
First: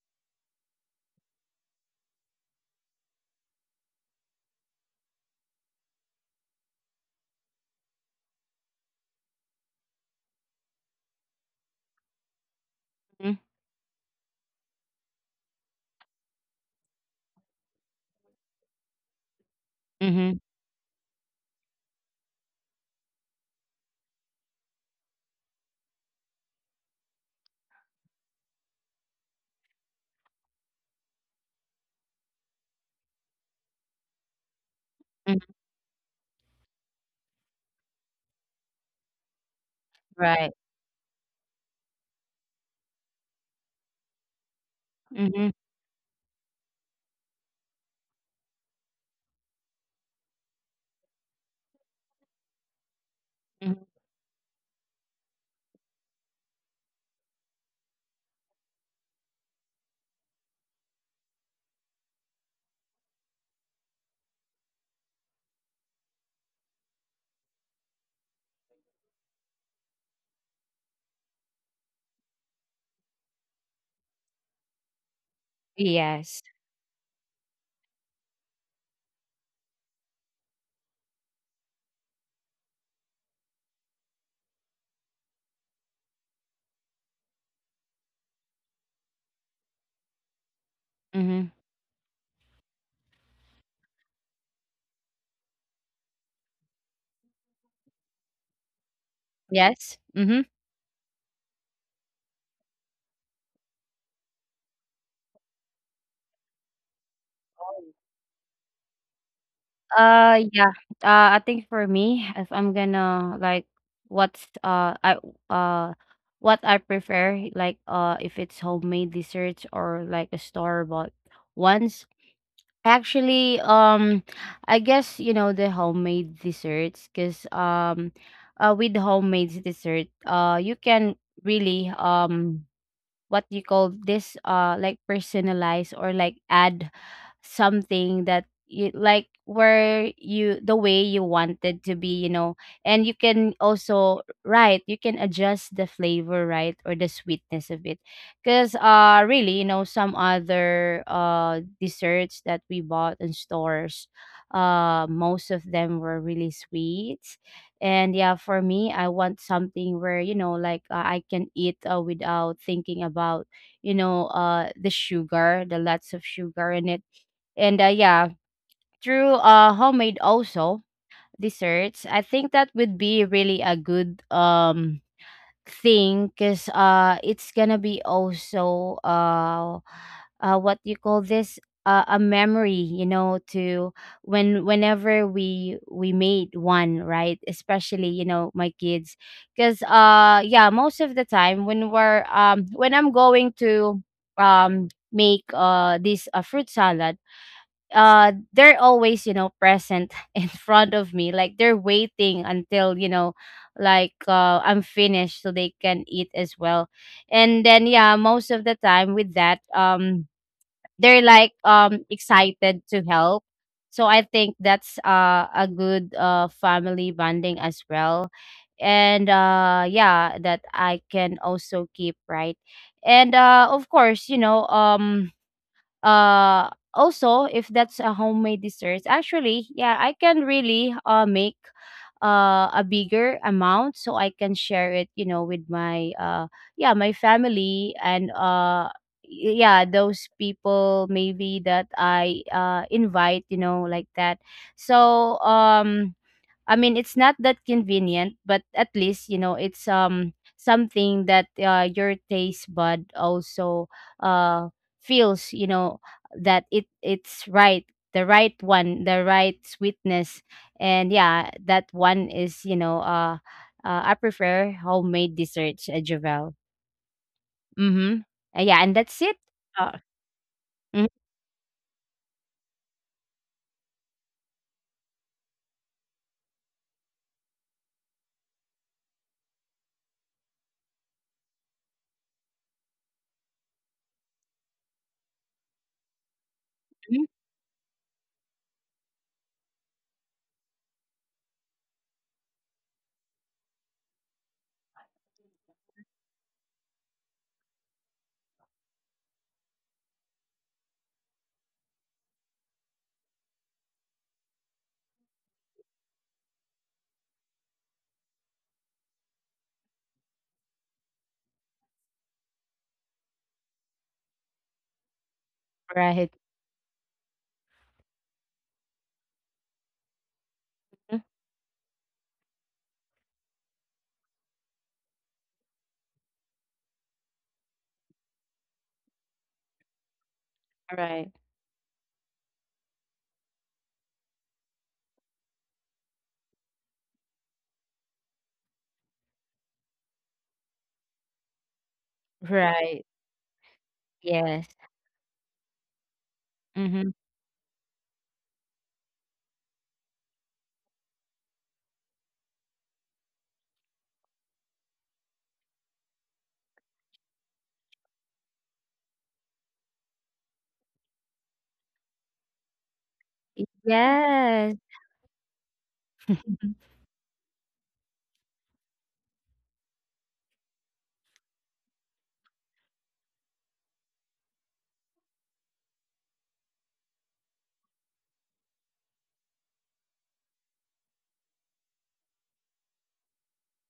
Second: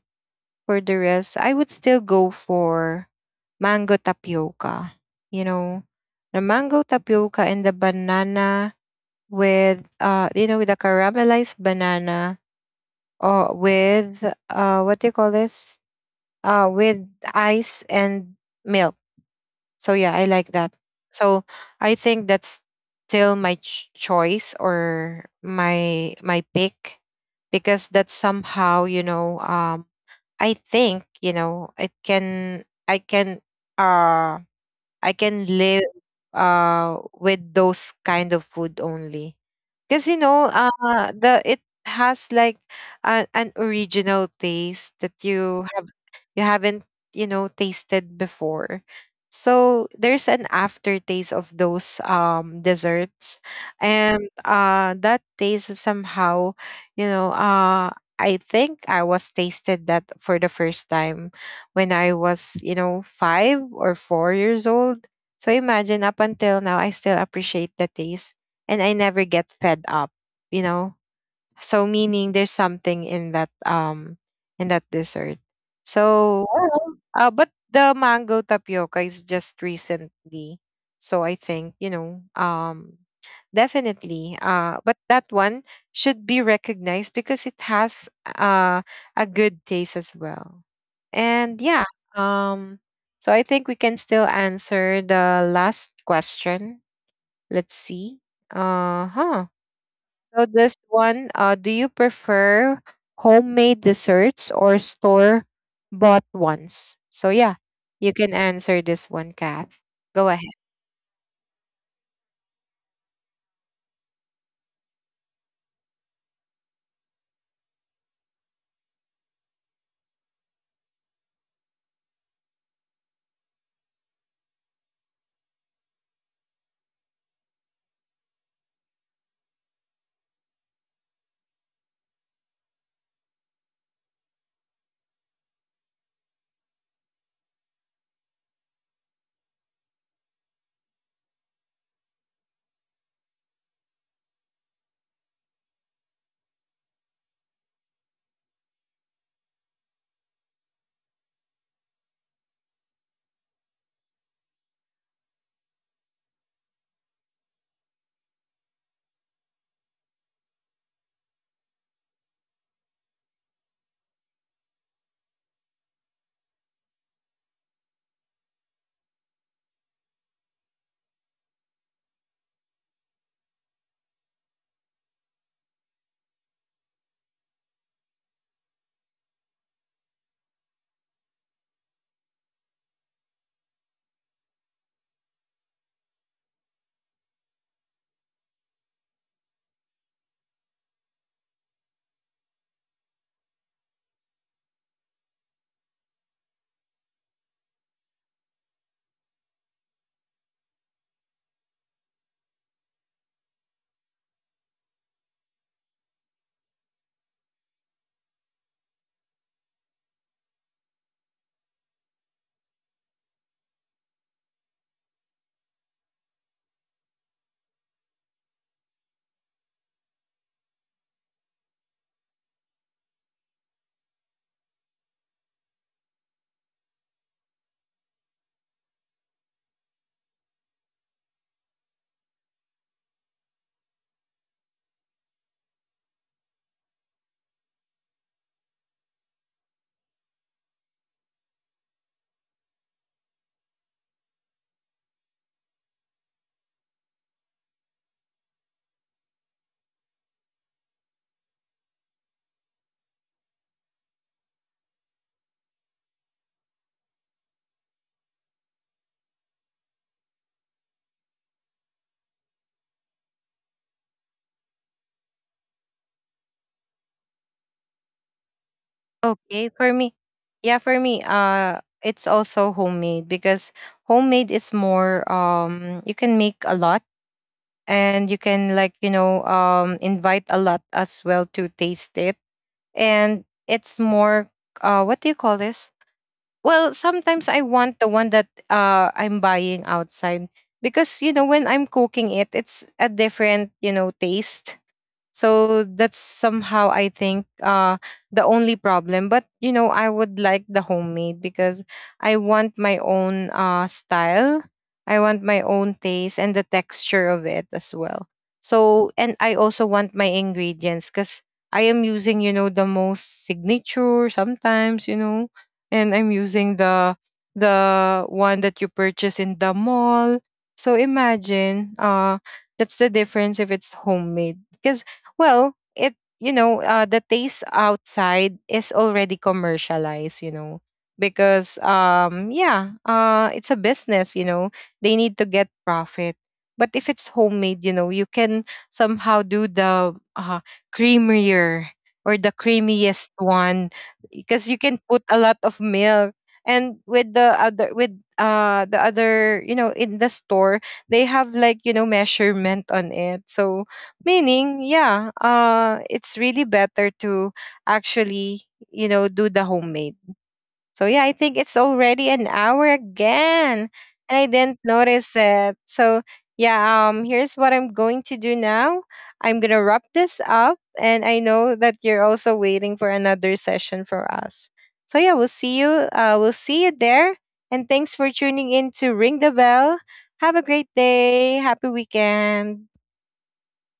for the rest, I would still go for mango tapioca. You know, the mango tapioca and the banana with uh you know, with the caramelized banana, Mm-hmm. or with uh what do you call this? Uh with ice and milk. So yeah, I Mm-hmm. like that. So I think that's still my ch- choice or my my pick, because that's somehow, you know, um I think, you know, it can I can uh I can Mm-hmm. live uh with those kind of food only. Because you know, Right. uh, the it has like a, an original taste that you Mm-hmm. have you haven't, you know, tasted before. So there's an aftertaste of those um desserts, Hmm. and uh, that taste was somehow, you know, uh, I think I was tasted that for the first time when I was, you know, five or four years old. So imagine, up until now, I still appreciate the taste, and I never get fed up, you know? So meaning, there's something in that um in that dessert. Yes. So uh but the mango tapioca is just recently. So I think, you know, um definitely uh but that one should be recognized because it has uh a good taste as well. Mm-hmm. And yeah, um so I think we can still answer the last question. Let's see. Uh huh. Yes, So mhm. this one, uh, do you prefer homemade desserts or store bought ones? So yeah, Oh. you can answer this one, Kath. Go ahead. Uh, yeah, uh, I think for me, if I'm gonna, like, what's, uh, I uh, what I prefer, like, uh, if it's homemade desserts or, like, a store-bought ones. Actually, um, I guess, you know, the homemade desserts. 'Cause um, uh, with homemade dessert, uh, you can really, um, what you call this, uh, like, personalize or, like, add something that you like, where you the way you wanted to be, you know and you can also, right, you can adjust the flavor, right, or the sweetness of it. Because uh really, you know some other uh desserts that we bought in stores, uh most of them were really sweet. And yeah, for me, I want something where, you know like, uh, I can eat, uh, without thinking about, you know uh the sugar, the lots of sugar in it. And uh, yeah, through uh homemade also desserts, I think that would be really a good um thing. Because uh it's gonna be also, uh uh what you call this, uh, a memory, you know to when whenever we we made one, right. Especially, you know my kids. Because uh yeah, most of the time when we're, um when I'm going to, um make, uh this a fruit salad, uh they're always, you know present [laughs] in front of me, like they're waiting until, you know like, uh I'm finished so they can eat as well. And then, yeah, most of the time with that, um they're like, um excited to help. So I think that's uh a good uh family bonding as well. And uh yeah, that I can also keep, right. And uh of course, you know um uh also, if that's a homemade dessert, actually, yeah, I can really uh make uh a bigger amount so I can share it, you know with my uh yeah my family, and uh y- yeah, those people maybe that I uh invite, you know like that. So, um I mean, it's not that convenient, but at least, you know it's um something that, uh, your taste bud also uh feels, you know that it it's right, the right one, the right sweetness. And yeah, that one is, you know uh, uh I prefer homemade desserts, uh, Javel. Mm-hmm. Uh, yeah, and that's it. Okay, for Uh, me, yeah, for me, uh, it's also homemade because homemade is more, um, you can make a lot, and you can like, you know, um, invite a lot as well to taste it. And it's more, uh, what do you call this? Well, mhm. sometimes I want the one that uh I'm buying outside, because you know, when I'm cooking it, it's a different, you know, taste. So that's somehow I think uh the only problem. But you know, I would like the homemade because I want my own uh style. I want my own taste and the texture of it as well. So, and I also want my ingredients, because I am using, you know, the most signature sometimes, you know, and I'm Right. using the the one that you purchase in the mall. So Mhm. imagine, uh that's the difference if it's homemade, because, well, it, you know, uh, the taste outside is already commercialized, you know, Right. because um yeah, uh it's a business, you know. They need to get profit. But if it's homemade, you know, you can somehow do the uh creamier or the creamiest Right. one, because you Yes. can put a lot of milk, and with Mm-hmm. the other, with uh the other, you know, in the store, they have like, you know, measurement on it, so. Meaning, yeah, uh, it's really better to actually, you know, do the homemade. So yeah, I think it's already an hour again. And I then Yes. said, so yeah, um, here's what I'm going to do now. I'm gonna wrap this up, and I know that you're also waiting for another session for us. So yeah, we'll see you. Uh, we'll see you there. And thanks for tuning in to Ring the Bell. Have a great day. Happy weekend.